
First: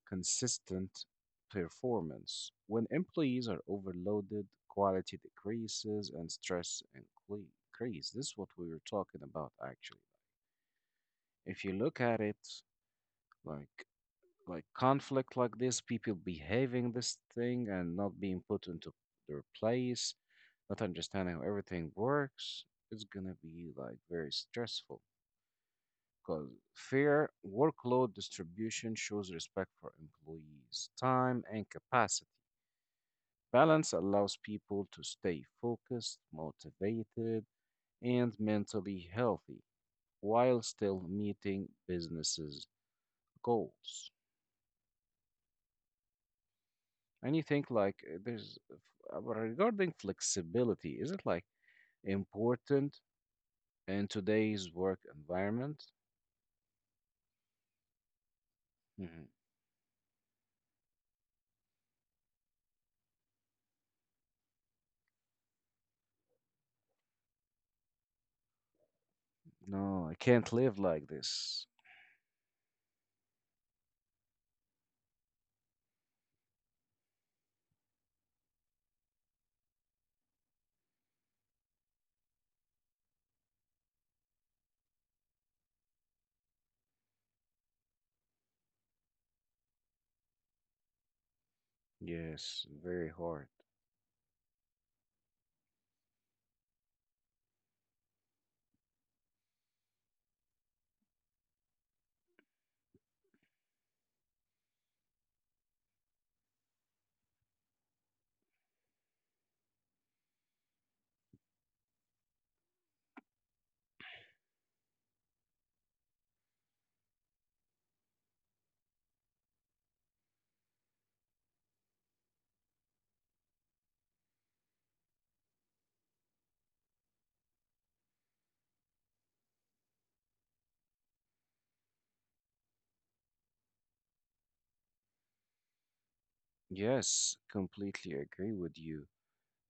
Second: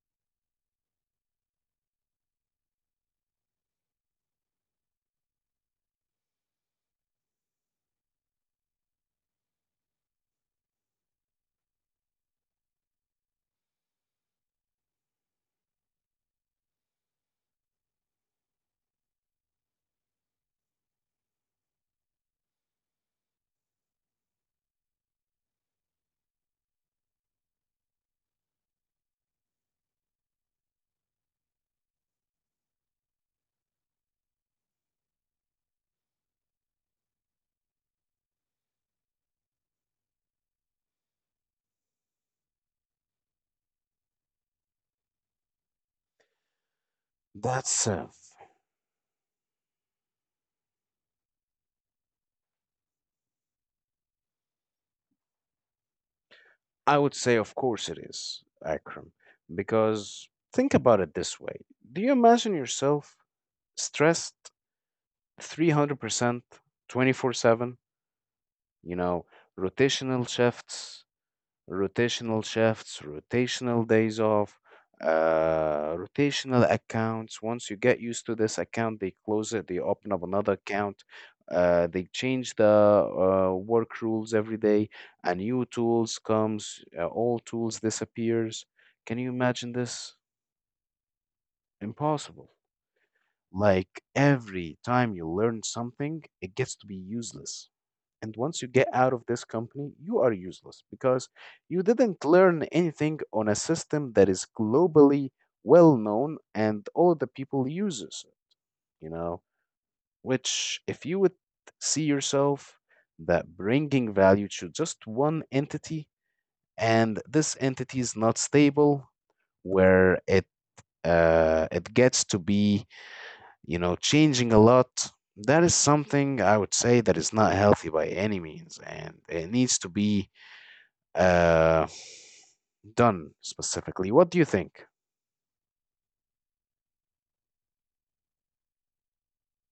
B: consistent performance. When employees are overloaded, quality decreases and stress increase. This is what we were talking about actually. If you look at it like like conflict like this, people behaving this thing and not being put into their place, not understanding how everything works, it's gonna be like very stressful. Because fair workload distribution shows respect for employees' time and capacity. Balance allows people to stay focused, motivated, and mentally healthy while still meeting businesses' goals. And you think
A: That's,
B: like there's regarding flexibility, is it like important in today's work environment?
A: I would say, of course it is, Akram,
B: Mhm.
A: because think about it this way. Do you imagine yourself stressed 300%, 24/7, you know,
B: No, I
A: rotational
B: can't live
A: shifts,
B: like this.
A: rotational shifts, rotational days off, rotational accounts. Once you get used to this account, they close it, they open up another account. They change the work rules every day. A new tools comes, all tools disappears. Can you imagine this? Impossible.
B: Yes, very hard.
A: Like every time you learn something, it gets to be useless. And once you get out of this company, you are useless because you didn't learn anything on a system that is globally well known and all of the people uses it, you know, which if you would see yourself that bringing value to just one entity, and this entity is not stable, where it it gets to be, you know, changing a lot, that is something I would say that is not healthy by any means, and it needs to be Uh, done specifically. What do you think?
B: Yes, completely agree with you,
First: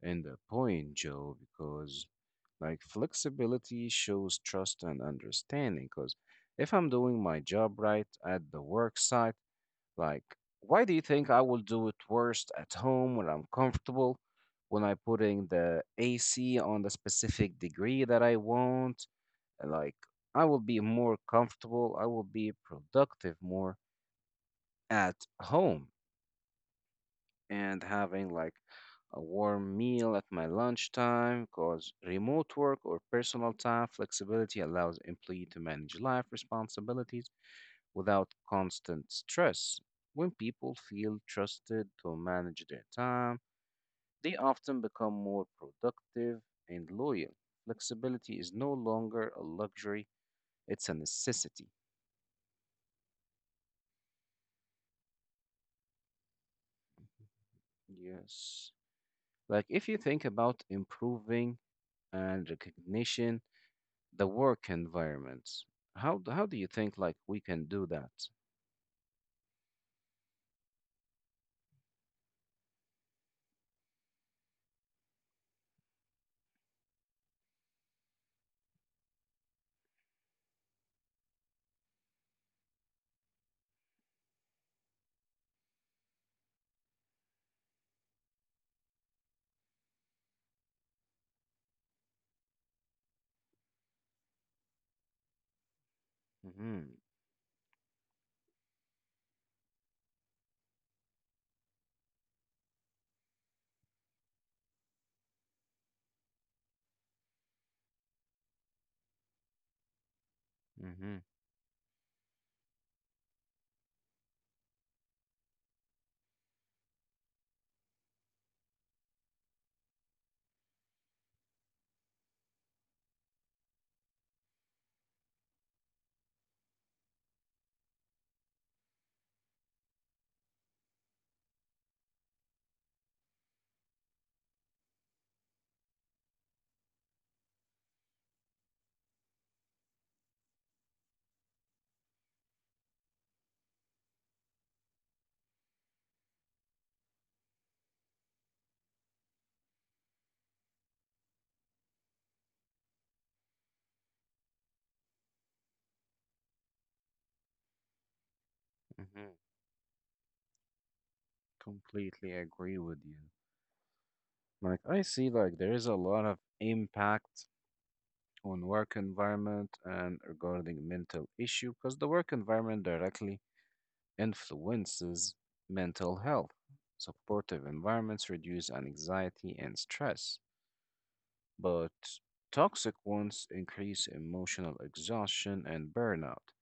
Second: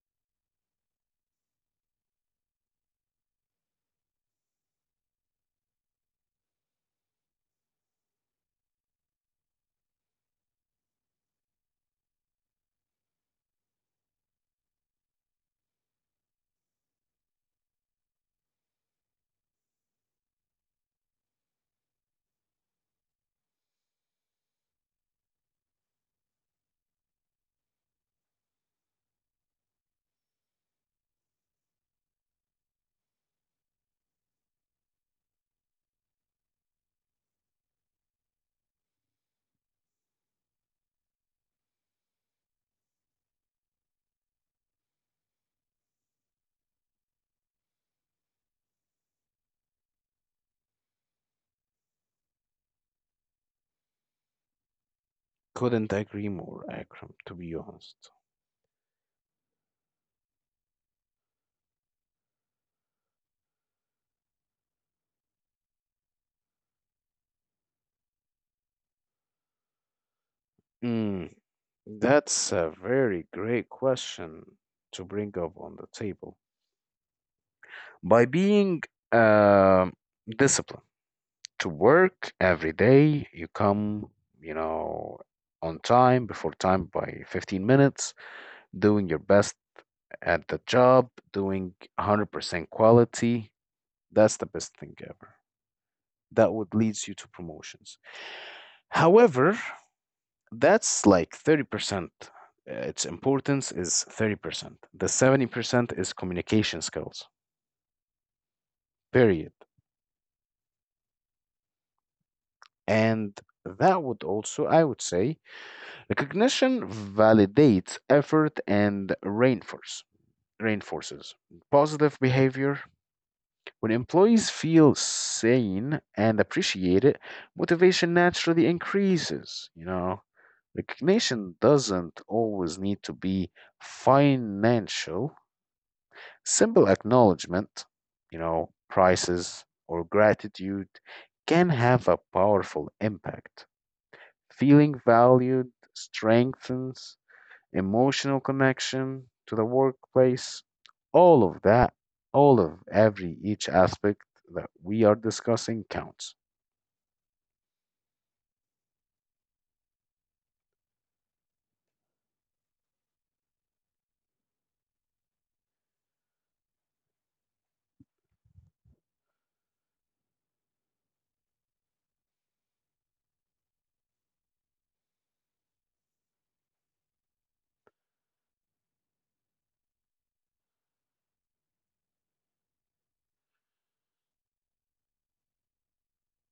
B: in the point, Joe, because like flexibility shows trust and understanding. Because if I'm doing my job right at the work site, like, why do you think I will do it worst at home when I'm comfortable, when I'm putting the AC on the specific degree that I want? Like, I will be more comfortable, I will be productive more at home and having like a warm meal at my lunchtime, because remote work or personal time flexibility allows employee to manage life responsibilities without constant stress. When people feel trusted to manage their time, they often become more productive and loyal. Flexibility is no longer a luxury, it's a necessity.
A: Couldn't agree more, Akram, to be honest.
B: Yes. Like, if you think about improving and recognition the work environment. How do you think like we can do that?
A: Mm, that's a very great question to bring up on the table. By being um disciplined to work every day, you come, you know, on time, before time by 15 minutes, doing your best at the job, doing 100% quality. That's the best thing ever. That would
B: Mm-hmm,
A: leads you to promotions. However, that's like 30%. Its importance is 30%. The 70% is communication skills, period.
B: mm-hmm,
A: And that would also, I would say, recognition validates effort and reinforces positive behavior. When employees feel seen and appreciate it, motivation naturally increases, you know. Recognition doesn't always need to be financial. Simple acknowledgement, you know, prices or gratitude can have a powerful impact. Feeling valued strengthens emotional connection to the workplace. All of that, all of every each aspect that we are discussing counts.
B: mm-hmm. Completely agree with you. Like, I see like there is a lot of impact on work environment and regarding mental issue, because the work environment directly influences mental health. Supportive environments reduce anxiety and stress, but toxic ones increase emotional exhaustion and burnout.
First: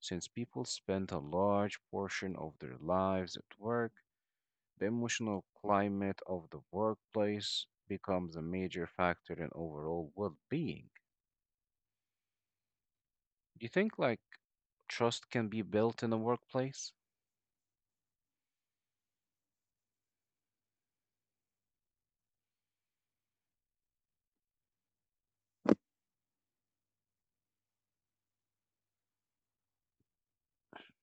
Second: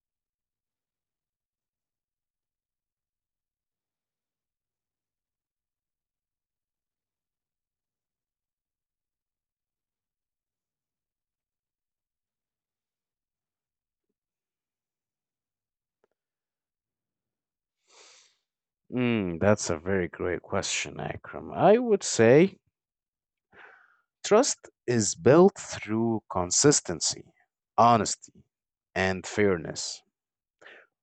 B: Since people spend a large portion of their lives at work, the emotional climate of the workplace becomes a major factor in overall well being. Do you think like trust can be built in a workplace?
A: That's a very great question, Akram. I would say trust is built through consistency, honesty, and fairness.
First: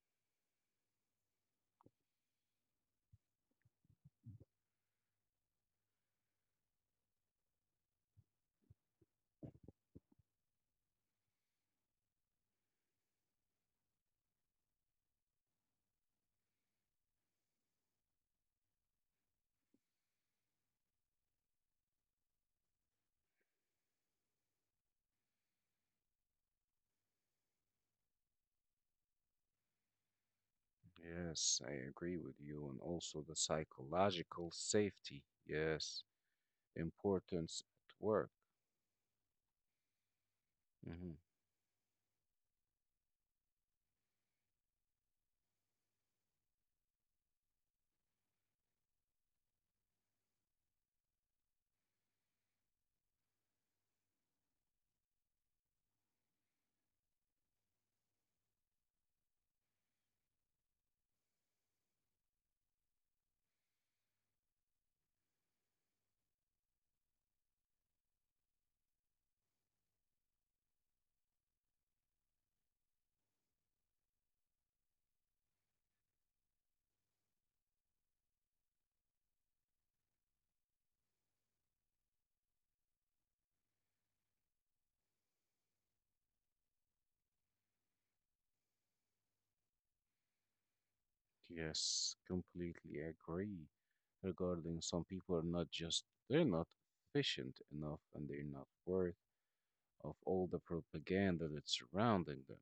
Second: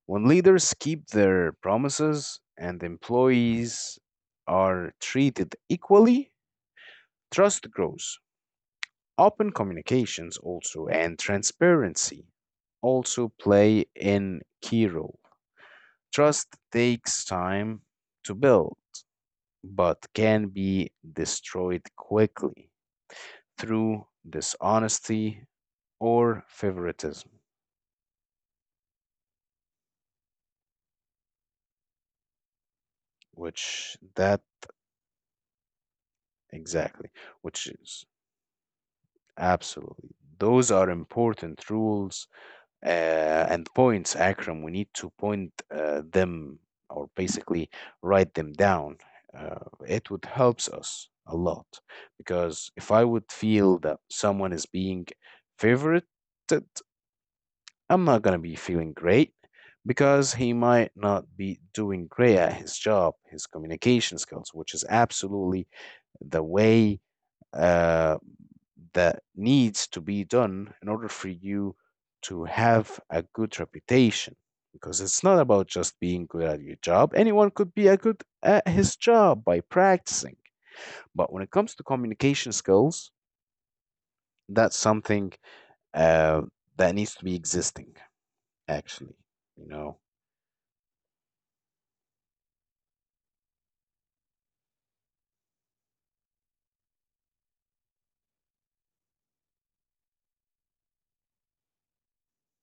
A: When leaders keep their promises and employees are treated equally, trust grows. Open communications also and transparency also play an key role. Trust takes time to build, but can be destroyed quickly through dishonesty or favoritism,
B: Yes, I agree with you, and also the
A: which that
B: psychological safety. Yes,
A: exactly,
B: importance
A: which
B: at
A: is
B: work.
A: absolutely. Those are
B: hmm
A: important rules uh, and points, Akram. We need to point them or basically write them down. Uh, it would helps us a lot because if I would feel that someone is being favorited, I'm not gonna be feeling great because he might not be doing great at his job, his communication skills, which is absolutely the way uh, that needs to be done in order for you to have a good reputation because it's not about just being good at your job. Anyone could be a good at his job by practicing, but when it comes to communication skills, that's something uh, that needs to be existing actually, you know.
B: Yes, completely agree. Regarding some people are not just, they're not efficient enough and they're not worth of all the propaganda that's surrounding them.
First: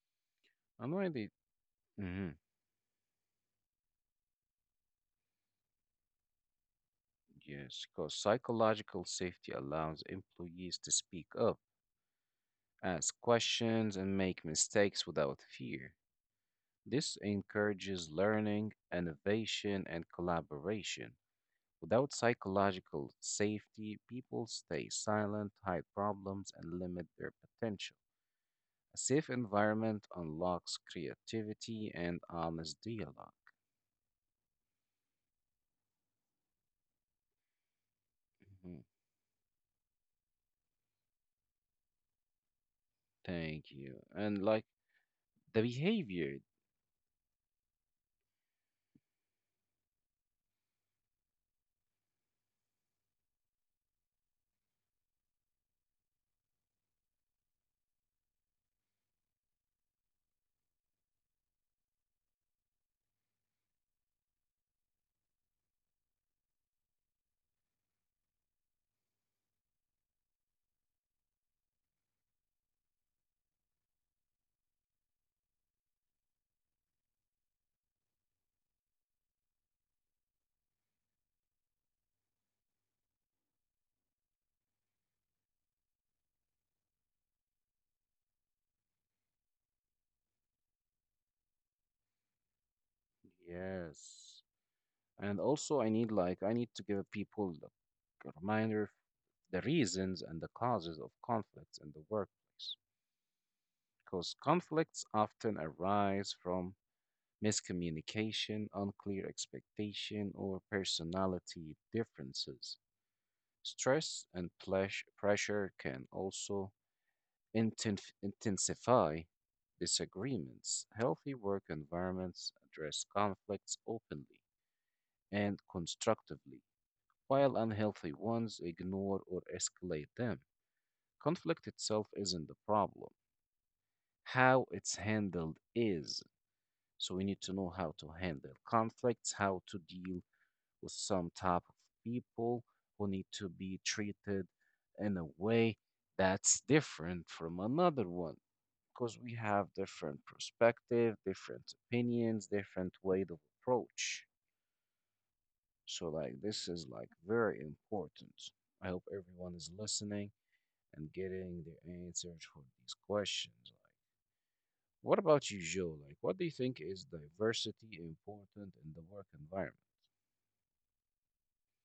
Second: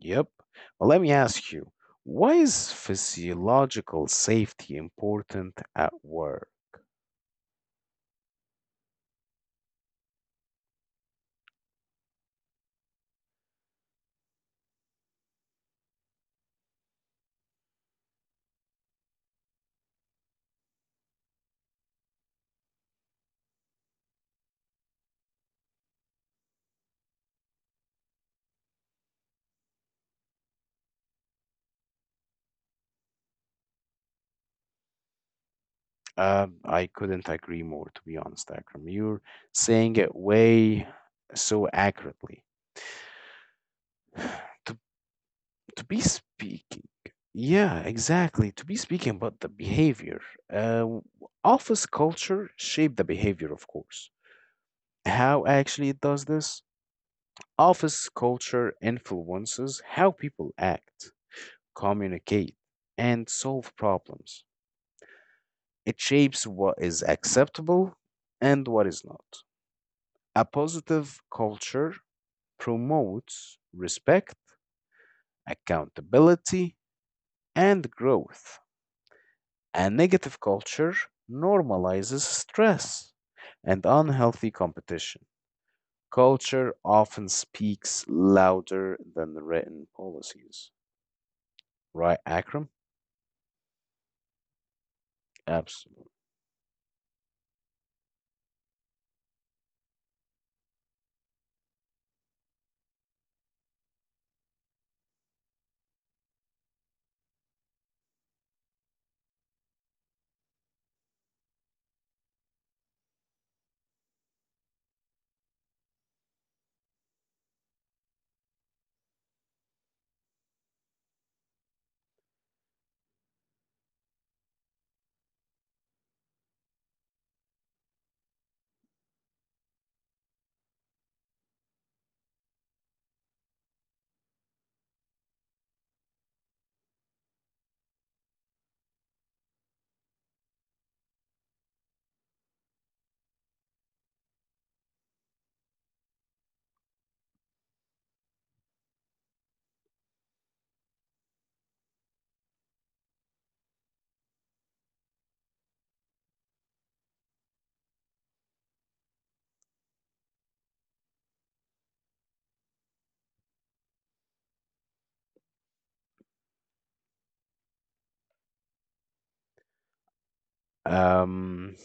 A: Yep. Well,
B: And
A: let
B: why
A: me
B: they,
A: ask you,
B: hmm
A: why is physiological safety important at work?
B: yes, because psychological safety allows employees to speak up, ask questions, and make mistakes without fear. This encourages learning, innovation, and collaboration. Without psychological safety, people stay silent, hide problems, and limit their potential. A safe environment unlocks creativity and honest dialog.
A: I couldn't agree more, to be honest,
B: Mhm.
A: Akram. You're saying it way so accurately.
B: Thank you. And like
A: To,
B: the
A: to be
B: behavior.
A: speaking, yeah, exactly. To be speaking about the behavior, uh, office culture shape the behavior, of course. How actually it does this? Office culture influences how people act, communicate, and solve problems. It shapes what is acceptable and what is not. A positive culture promotes respect, accountability, and growth. A negative culture normalizes stress and unhealthy competition. Culture often speaks louder than the written policies. Right, Akram?
B: Yes, and also I
A: Absolutely.
B: need like I need to give people a reminder of the reasons and the causes of conflicts in the workplace, because conflicts often arise from miscommunication, unclear expectation, or personality differences. Stress and pressure can also intensify disagreements. Healthy work environments address conflicts openly and constructively, while unhealthy ones ignore or escalate them. Conflict itself isn't the problem, how it's handled is. So we need to know how to handle conflicts, how to deal with some type of people who need to be treated in a way that's different from another one, because we have different perspective, different opinions, different way of approach. So like this is like very important. I hope everyone is listening and getting their answers for these questions. Like, what about you, Joe? Like, what do you think, is diversity important in the work environment?
A: Um,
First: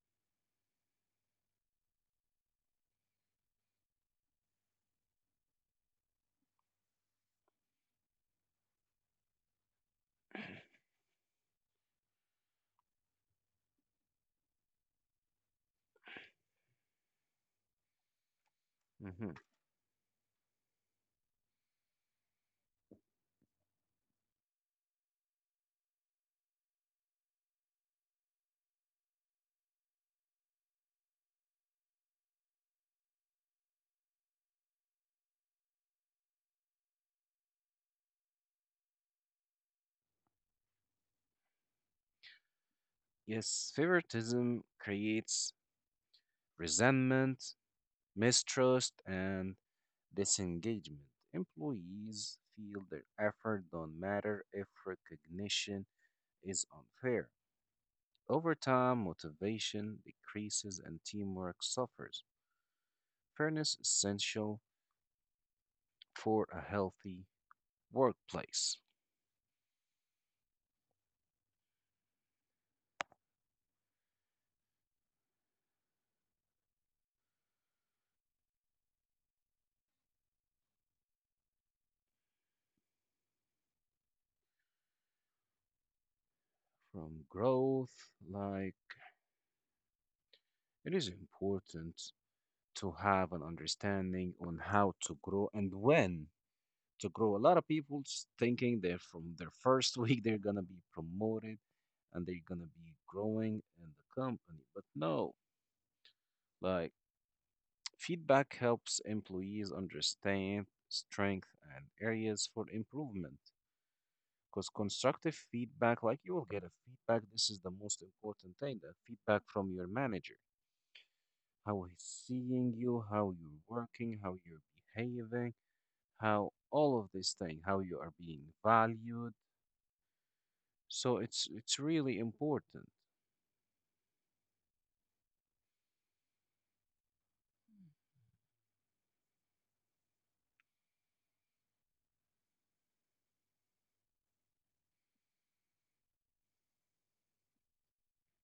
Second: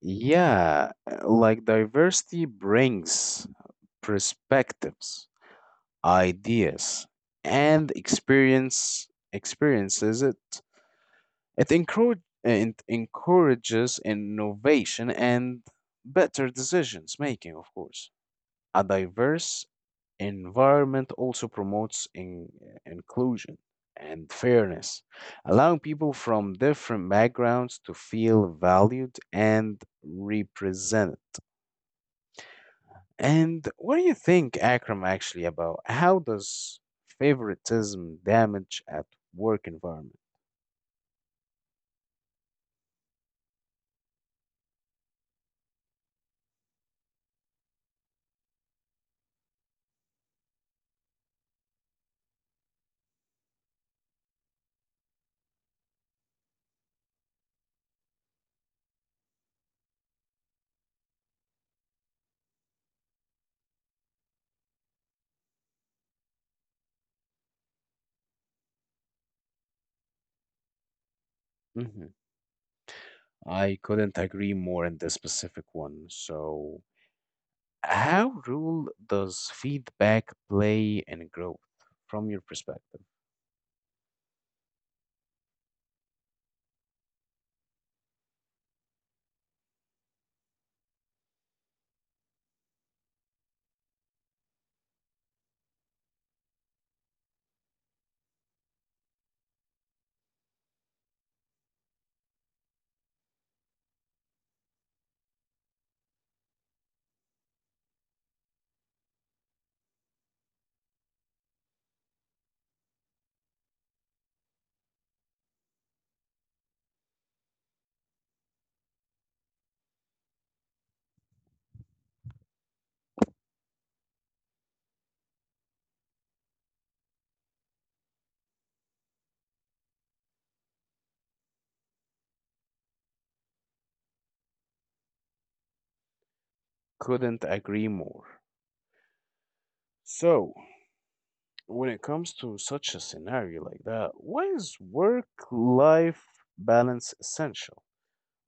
A: yeah, like diversity brings perspectives, ideas, and experiences it encourages innovation and better decisions making, of course. A
B: hmm
A: diverse environment also promotes inclusion and fairness, allowing people from different backgrounds to feel valued and represented. And what do you think, Akram, actually, about how does favoritism damage at work environment?
B: Yes, favoritism creates resentment, mistrust, and disengagement. Employees feel their effort don't matter if recognition is unfair. Over time, motivation decreases and teamwork suffers. Fairness is essential for a healthy workplace.
A: Mhm. I couldn't agree more in this specific one. So, how role does feedback play in growth from your perspective?
B: From growth, like, it is important to have an understanding on how to grow and when to grow. A lot of thinking they're from their first week they're gonna be promoted and they're gonna be growing in the company, but no, like, feedback helps employees understand strength and areas for improvement. Because constructive feedback, like you will get a feedback, this is the most important thing, the feedback from your manager. How he's seeing you, how you're working, how you're behaving, how all of this thing, how you are being valued. So it's really important.
A: Couldn't agree more. So, when it comes to such a scenario like that, why is work-life balance essential?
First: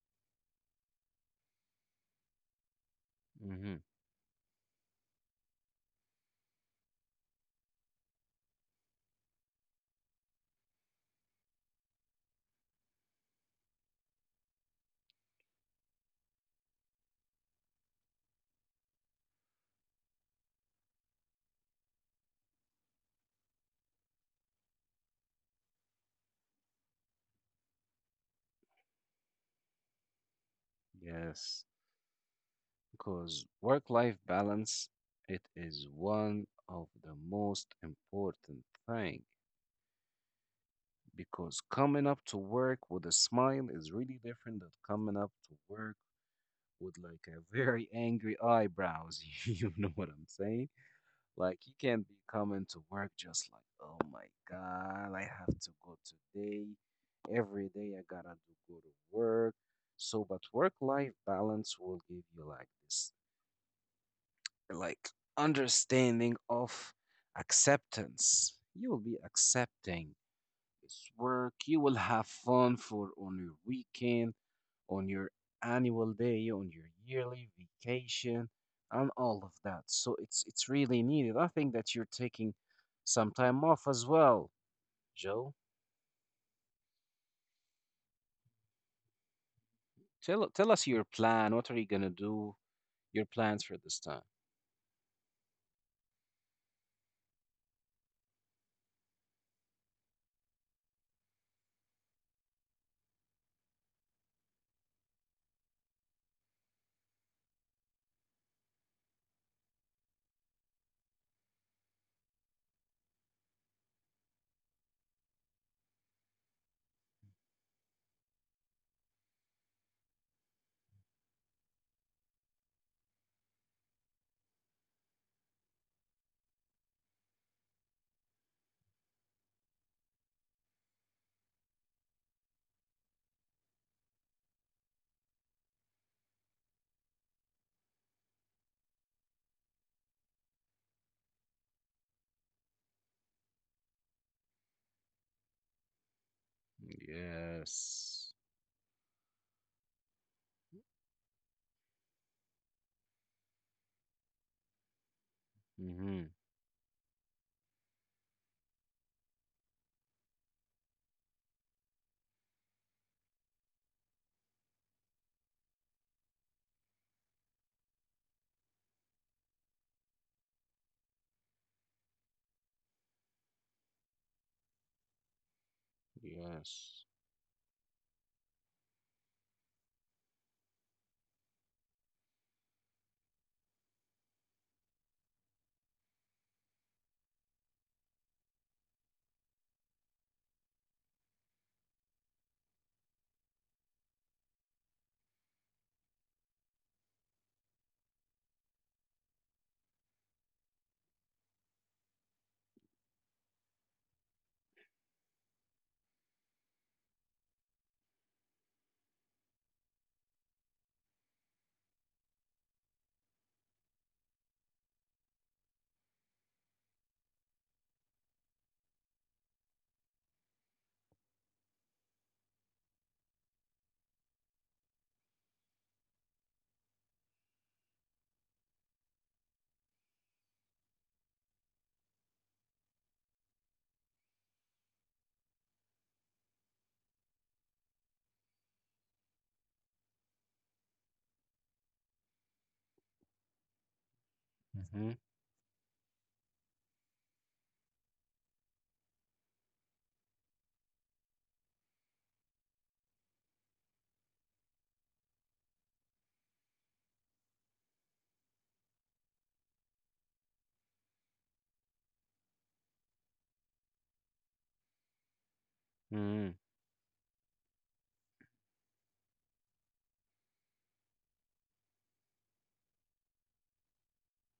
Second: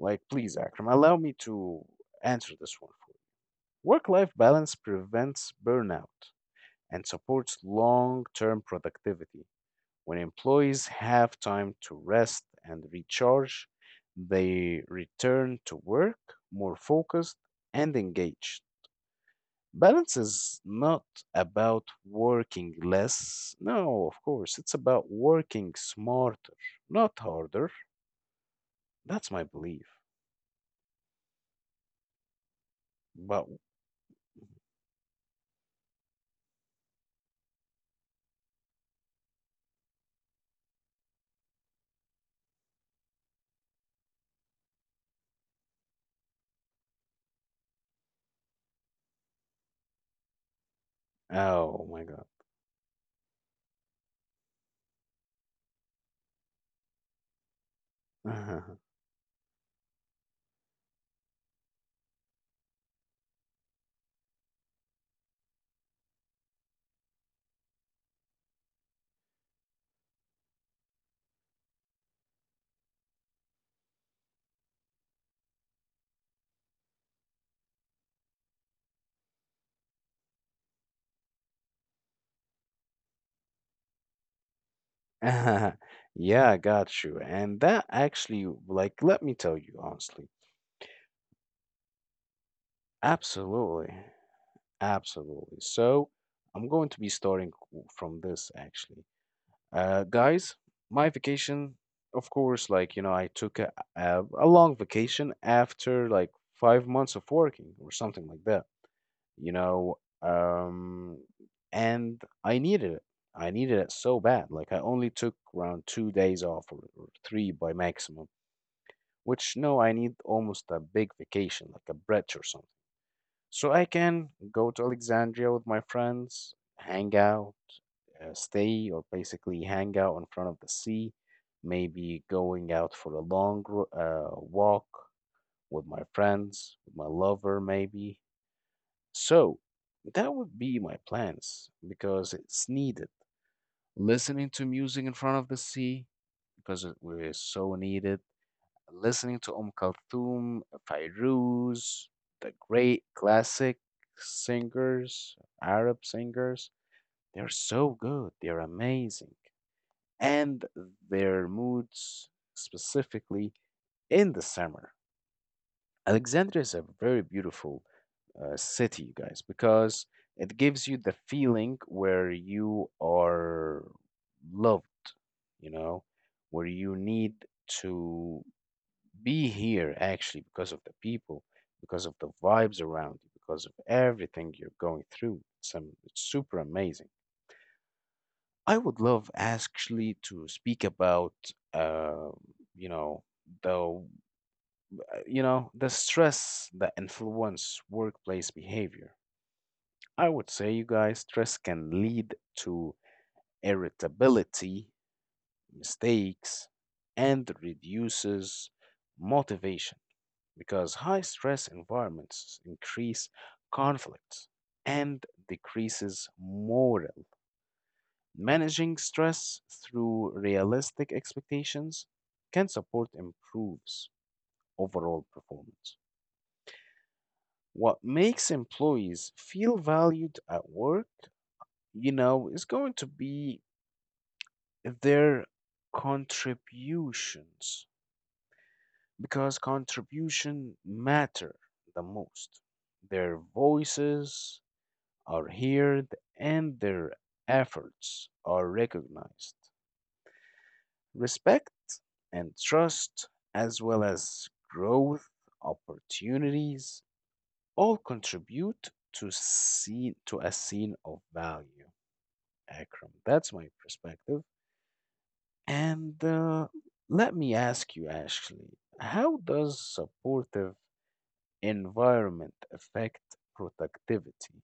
A: Like, please, Akram, allow me to answer this one for you.
B: hmm
A: Work life balance prevents burnout and supports long term productivity. When employees have time to rest and recharge, they return to work more focused and engaged. Balance is not about working less. No, of course, it's about working smarter, not harder. That's my belief.
B: Yes, because
A: But
B: work-life balance, it is one of the most important thing, because coming up to work with a smile is really different than coming up to work with like a very angry eyebrows. You know what I'm saying? Like you
A: oh my
B: can't be coming to work just like, oh my God, I have to go today. Every day I gotta do, go
A: god.
B: to work. So, but work-life balance will give you like this, like understanding of acceptance. You will be accepting this work. You will have fun for on your weekend, on your annual day, on your yearly vacation, and all of that. So it's really needed. I think that you're taking some time off as well, Joe.
A: Yeah, I got you. And that actually, like, let me tell you honestly.
B: Tell us your plan. What are you gonna do? Your plans for
A: Absolutely.
B: this time.
A: Absolutely. So I'm going to be starting from this actually. Guys, my vacation, of course, like, you know, I took a long vacation after like 5 months of working or something like that, you know, and I needed it. I needed it so bad. Like, I only took around 2 days off or three by maximum, which no, I need almost a big vacation, like a bridge or something. So I can go to Alexandria with my friends, hang out, stay, or basically hang out in front of the sea, maybe going out for a long walk with my friends, with my lover, maybe. So that would be my plans because it's needed. Listening to music in front of the sea because it was so needed,
B: Yes.
A: listening to Kulthum, Fairuz, the great classic singers, Arab
B: Mm-hmm.
A: singers. They're so good. They're amazing. And their moods, specifically in the summer. Alexandria is a very beautiful city, you guys, because it gives you the feeling where you are loved, you know, where you
B: Yes.
A: need to be here actually, because of the people, because of the vibes around you, because of everything you're going through. It's super amazing. I would love actually to speak about, uh, you know, the you know, the stress that influence workplace behavior. I would say, you guys, stress can lead to irritability, mistakes, and reduces motivation because high stress environments increase conflict and decreases morale. Managing stress through realistic expectations can support improves overall performance. What makes employees feel valued at work, you know, is going to be their contributions because contribution matter the most. Their voices
B: Mm-hmm.
A: are heard and their efforts are recognized. Respect and trust, as well as growth opportunities, all contribute to see to a scene of value. Akram, that's my perspective. And
B: Mm-hmm.
A: let me ask you, Ashley, how does supportive environment affect productivity?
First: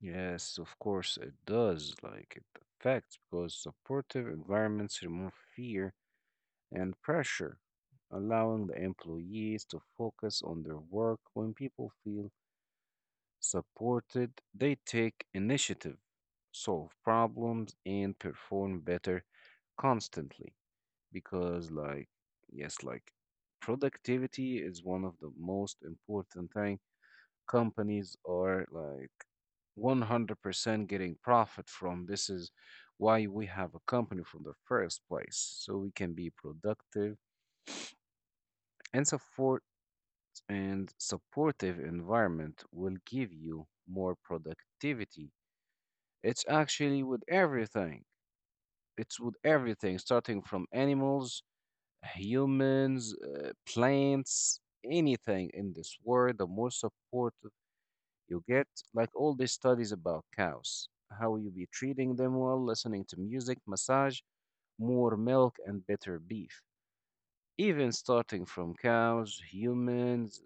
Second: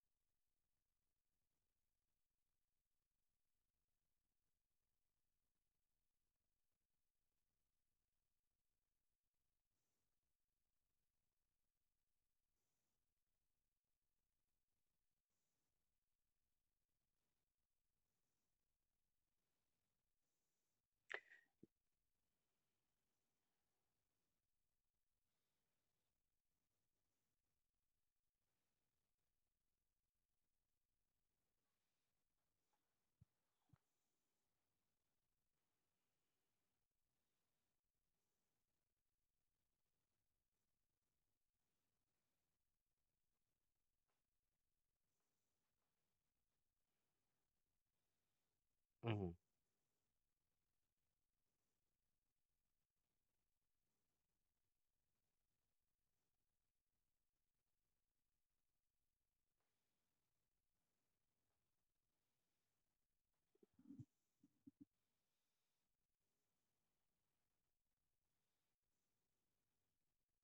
B: Yes, of course it does. Like, it affects because supportive environments remove fear and pressure, allowing the employees to focus on their work. When people feel supported, they take initiative, solve problems, and perform better constantly. Because, like, yes, like productivity is one of the most important thing companies are like 100% getting profit from. This is why we have a company from the first place, so we can be productive and support and supportive environment will give you more productivity. It's actually with everything. It's with
A: Mhm.
B: everything, starting from animals, humans, plants, anything in this world. The more support you get, like all these studies about cows, how you be treating them well, listening to music, massage, more milk, and better beef. Even starting from cows, humans,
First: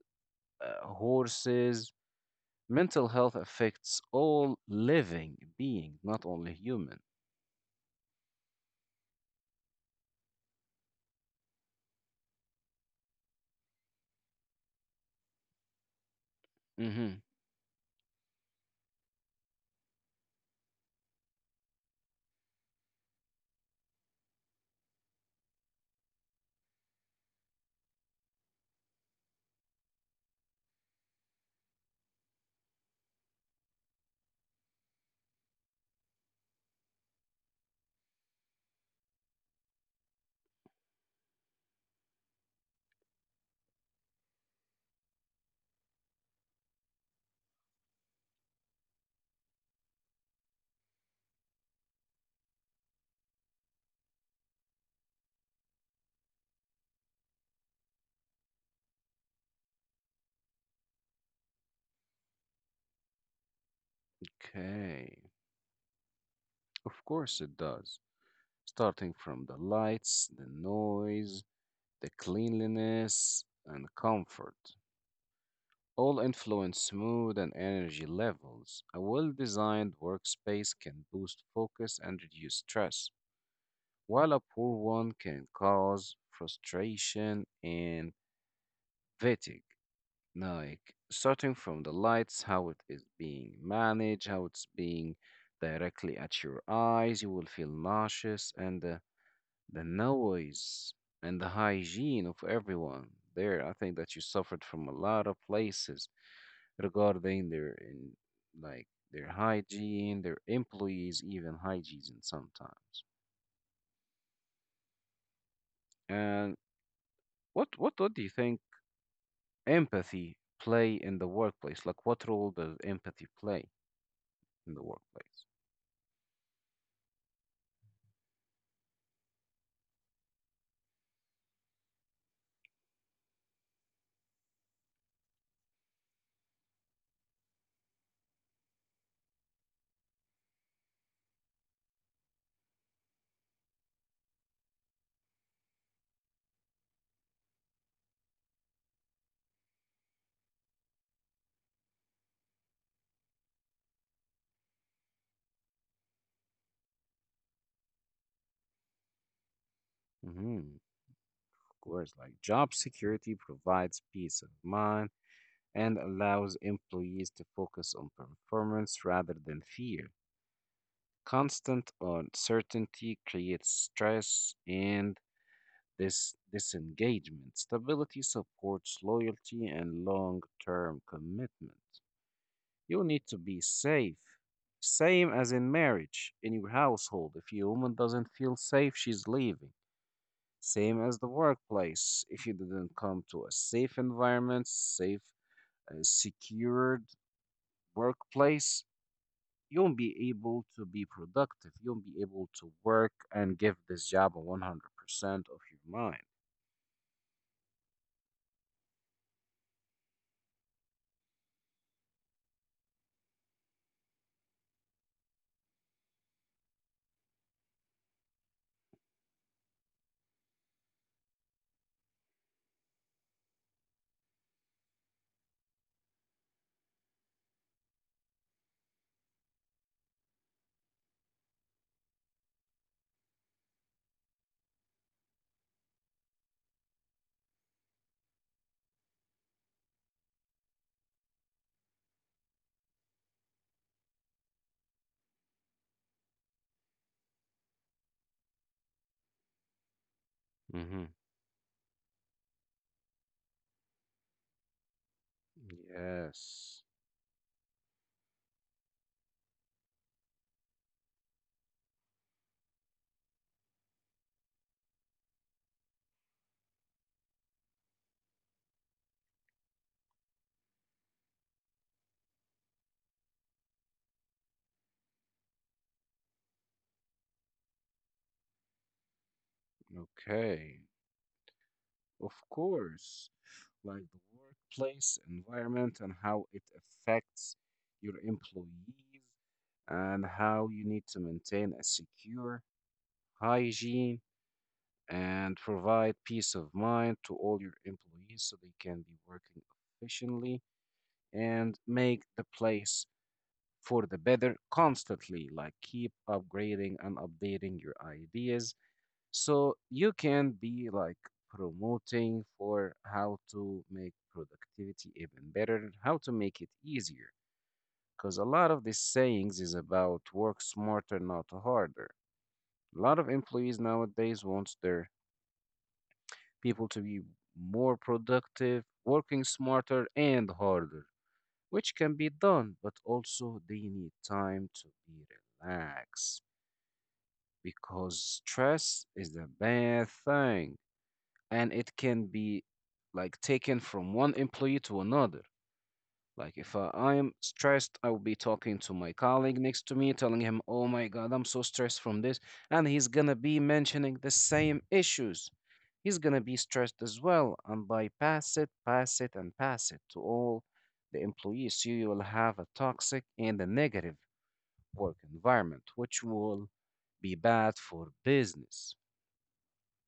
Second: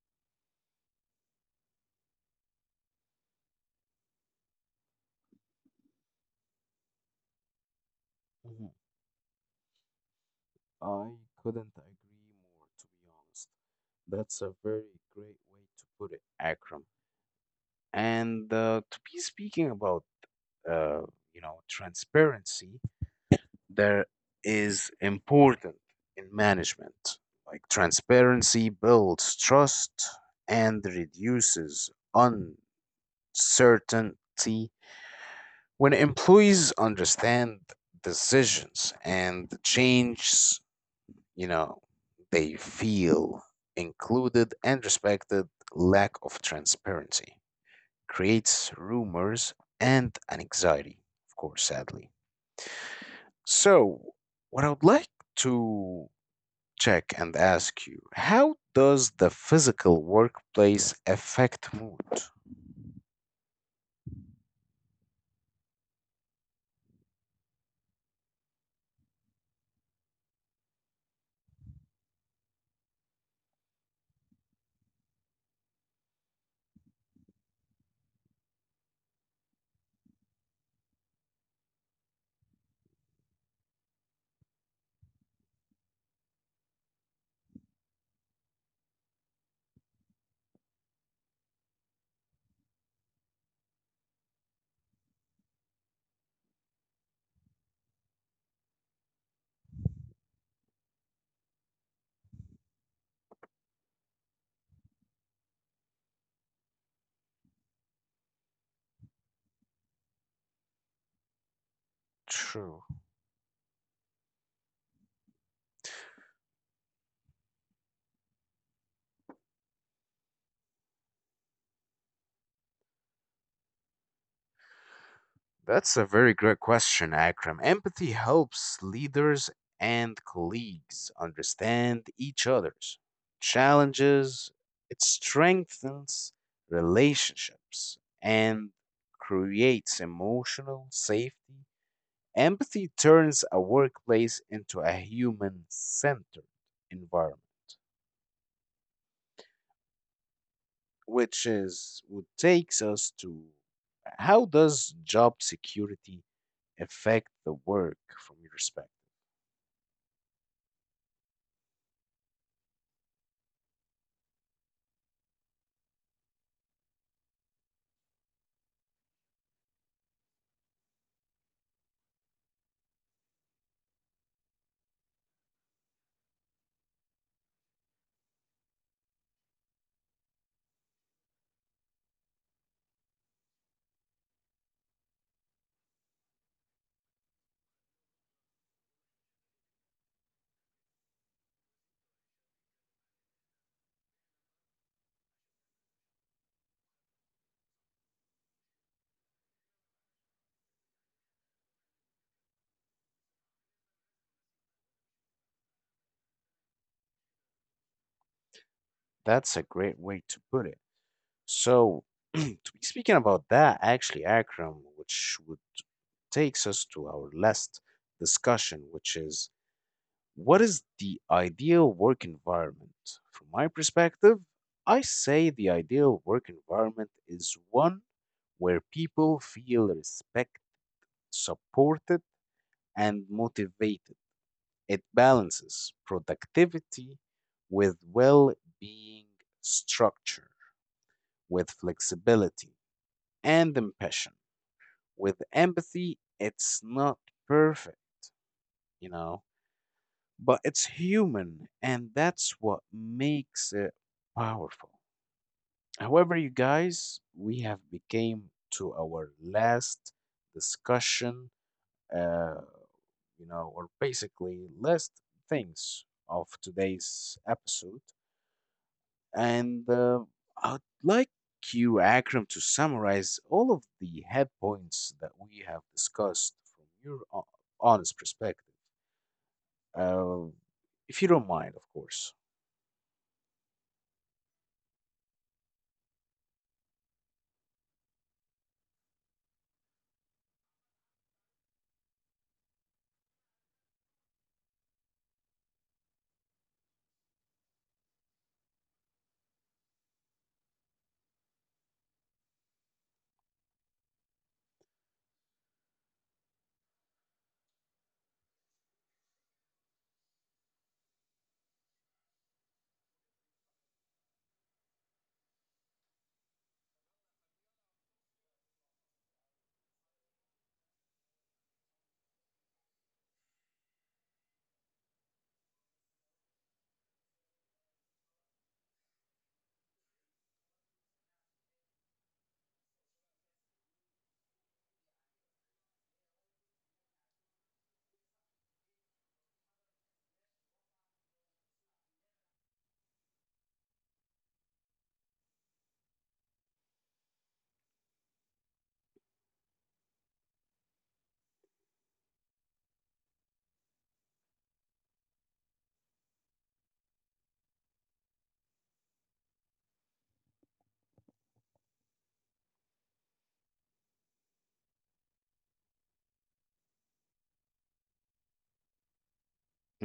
B: horses, mental health affects all living being, not only human.
A: Mhm. I couldn't agree more, to be honest. That's a very great way to put it, Akram.
B: hmm
A: And to be speaking about, uh, you know, transparency, there is important in management. Like transparency builds trust and reduces uncertainty when employees understand decisions and changes, you know, they feel included and respected. Lack of transparency creates rumors and an anxiety, of course, sadly. So, what I would like to check and ask you, how does the physical workplace affect mood?
B: Okay. Of course it does. Starting from the lights, the noise, the cleanliness, and comfort. All influence mood and energy levels. A well designed workspace can boost focus and reduce stress, while a poor one can cause frustration and fatigue. Like, starting from the lights, how it is being managed, how it's being directly at your eyes, you will feel nauseous, and the noise and the hygiene of everyone there. I think that you suffered from a lot of places regarding their in like their hygiene, their employees, even hygiene
A: True.
B: sometimes. And what do you think empathy play in the workplace? Like, what role does empathy play in the workplace?
A: That's a very great question, Akram. Empathy helps leaders and colleagues understand each other's challenges, it strengthens relationships, and creates emotional safety. Empathy turns a workplace into a human centered environment, which is what takes us to how does job security affect the work from your perspective?
B: hmm Course, like job security provides peace of mind and allows employees to focus on performance rather than fear. Constant uncertainty creates stress and this disengagement. Stability supports loyalty and long-term commitment. You need to be safe. Same as in marriage, in your household. If your woman doesn't feel safe, she's leaving. Same as the workplace. If you didn't come to a safe environment, safe, secured workplace, you won't be able to be productive. You won't be able to work and give this job a 100% of your mind.
A: That's a great way to put it. So, to be speaking about that, actually, Akram, which would takes us to our last discussion, which is, what is the ideal work environment? From my perspective, I say the ideal work environment is one where people feel respected, supported, and motivated. It balances productivity with well being, structure with flexibility, and ambition. With empathy, it's not perfect, you know, but it's
B: Mm-hmm.
A: human, and that's what makes it powerful. However, you
B: Yes.
A: guys, we have became to our last discussion, uh, you know, or basically last things of today's episode, and I'd like you, Akram, to summarize all of the head points that we have discussed from your honest perspective, uh,
B: Okay.
A: if you don't mind, of
B: Of
A: course.
B: course. Like the workplace environment and how it affects your employees and how you need to maintain a secure hygiene and provide peace of mind to all your employees so they can be working efficiently and make the place for the better constantly. Like keep upgrading and updating your ideas so you can be like promoting for how to make productivity even better, how to make it easier. Because a lot of these sayings is about work smarter, not harder. A lot of employees nowadays wants their people to be more productive, working smarter and harder, which can be done, but also they need time to be relaxed, because stress is a bad thing and it can be like taken from one employee to another. Like if I am stressed, I will be talking to my colleague next to me, telling him, "Oh my God, I'm so stressed from this," and he's gonna be mentioning the same issues. He's gonna be stressed as well, and by pass it, and pass it to all the employees. So you will have a toxic and a negative work environment, which will be bad for business.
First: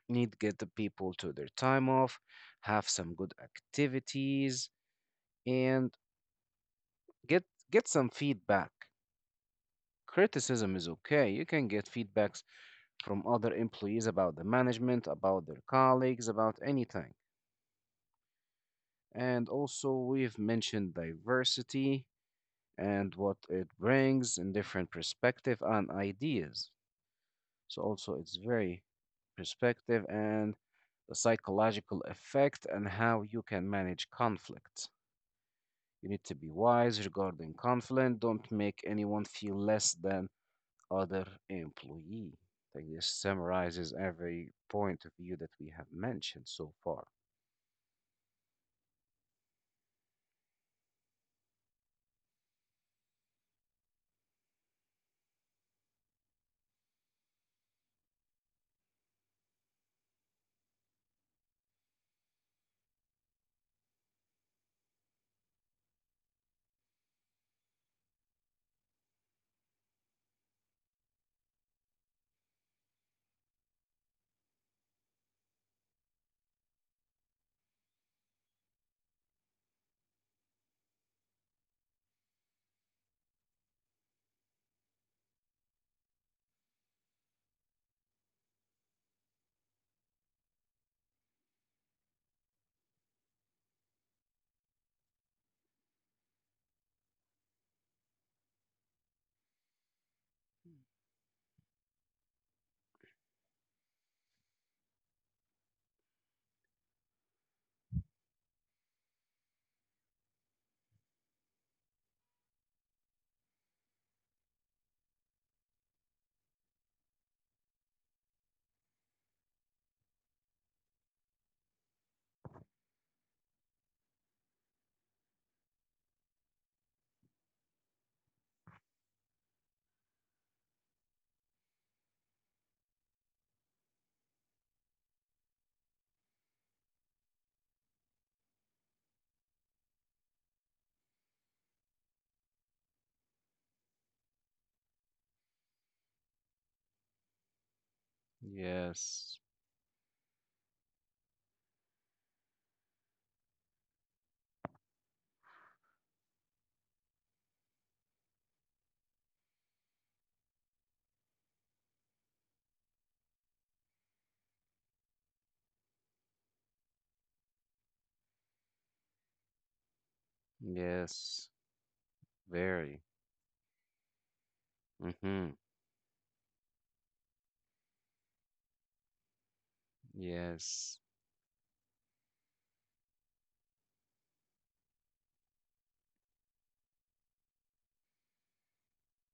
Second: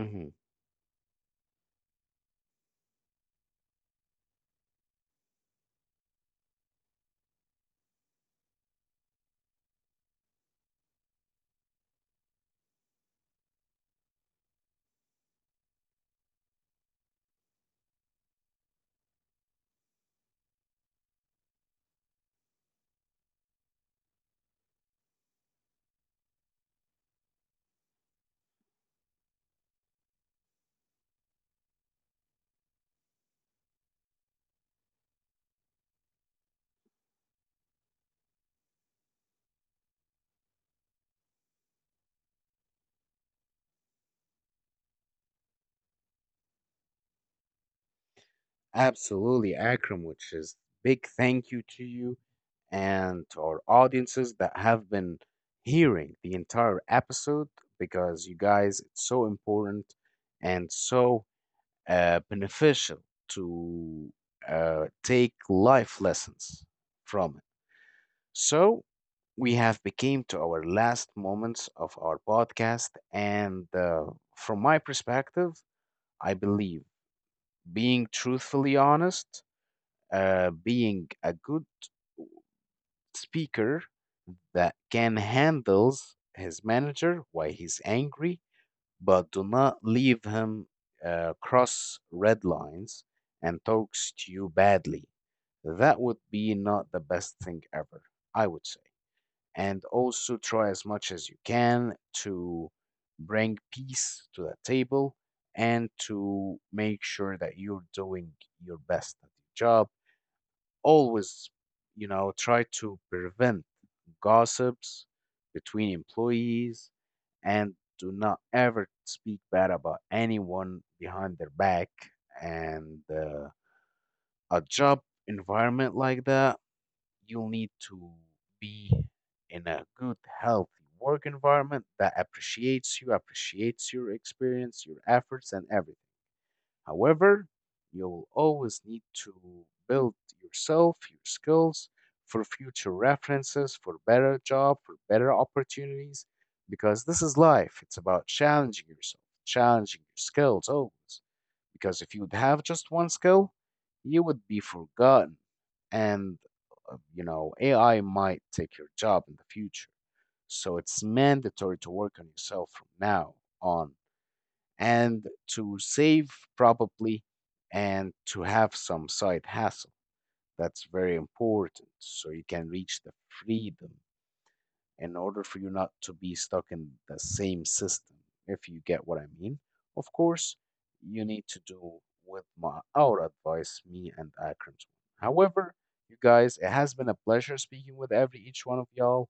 B: Need to get the people to their time off, have some good activities, and get get some feedback. Criticism is okay. You can get feedbacks from other employees about the management, about their colleagues, about anything. And also, we've mentioned diversity and what it brings in different perspective and ideas. So also, it's very perspective and the psychological effect and how you can manage conflict. You need to be wise regarding conflict. Don't make anyone feel less than other employee. Like this summarizes every point of view that we have mentioned so far.
A: Absolutely, Akram, which is big thank you to you and to our audiences that have been hearing the entire episode because you guys, it's so important and so beneficial to take life lessons from it. So we have became to our last moments of our podcast, and from my perspective, I believe being truthfully honest, being a good speaker that can handles his manager while he's angry, but do not leave him cross red lines and talks to you badly. That would be not the best thing ever, I would say. And also try as much as you can to bring peace to the table and to make sure that you're doing your best at your job always, you know, try to prevent gossips between employees and do not ever speak bad about anyone behind their back. And a job environment like that, you'll need to be in a good, healthy work environment that appreciates you, appreciates your experience, your efforts, and everything. However, you'll always need to build yourself, your skills for future references, for better job, for better opportunities, because this is life. It's about challenging yourself,
B: Yes.
A: challenging your skills always. Because if you'd have just one skill, you would be forgotten. And, you know, AI might take your job in the future. So it's mandatory to work on yourself from now on and to save probably and to have some side hustle. That's very
B: Yes,
A: important so you can
B: very.
A: reach the freedom in order
B: Mm-hmm.
A: for you not to be stuck in the same system, if you get what I mean. Of course,
B: Yes.
A: you need to do with my our advice, me and Akram's one. However, you guys, it has been a pleasure speaking with every each one of y'all,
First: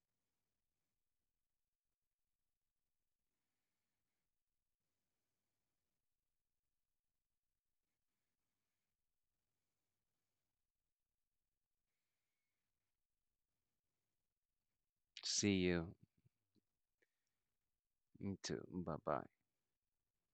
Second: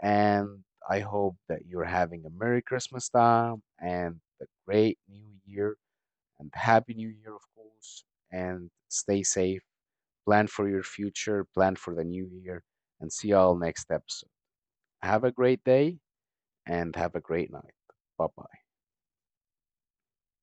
A: and I hope that you're having a Merry Christmas time and a great New Year and happy new year, of course, and stay safe, plan for your future, plan for the new year, and see y'all next episode. Have a
B: See
A: great
B: you.
A: day and have a great night. Bye
B: Me
A: bye.
B: too. Bye bye.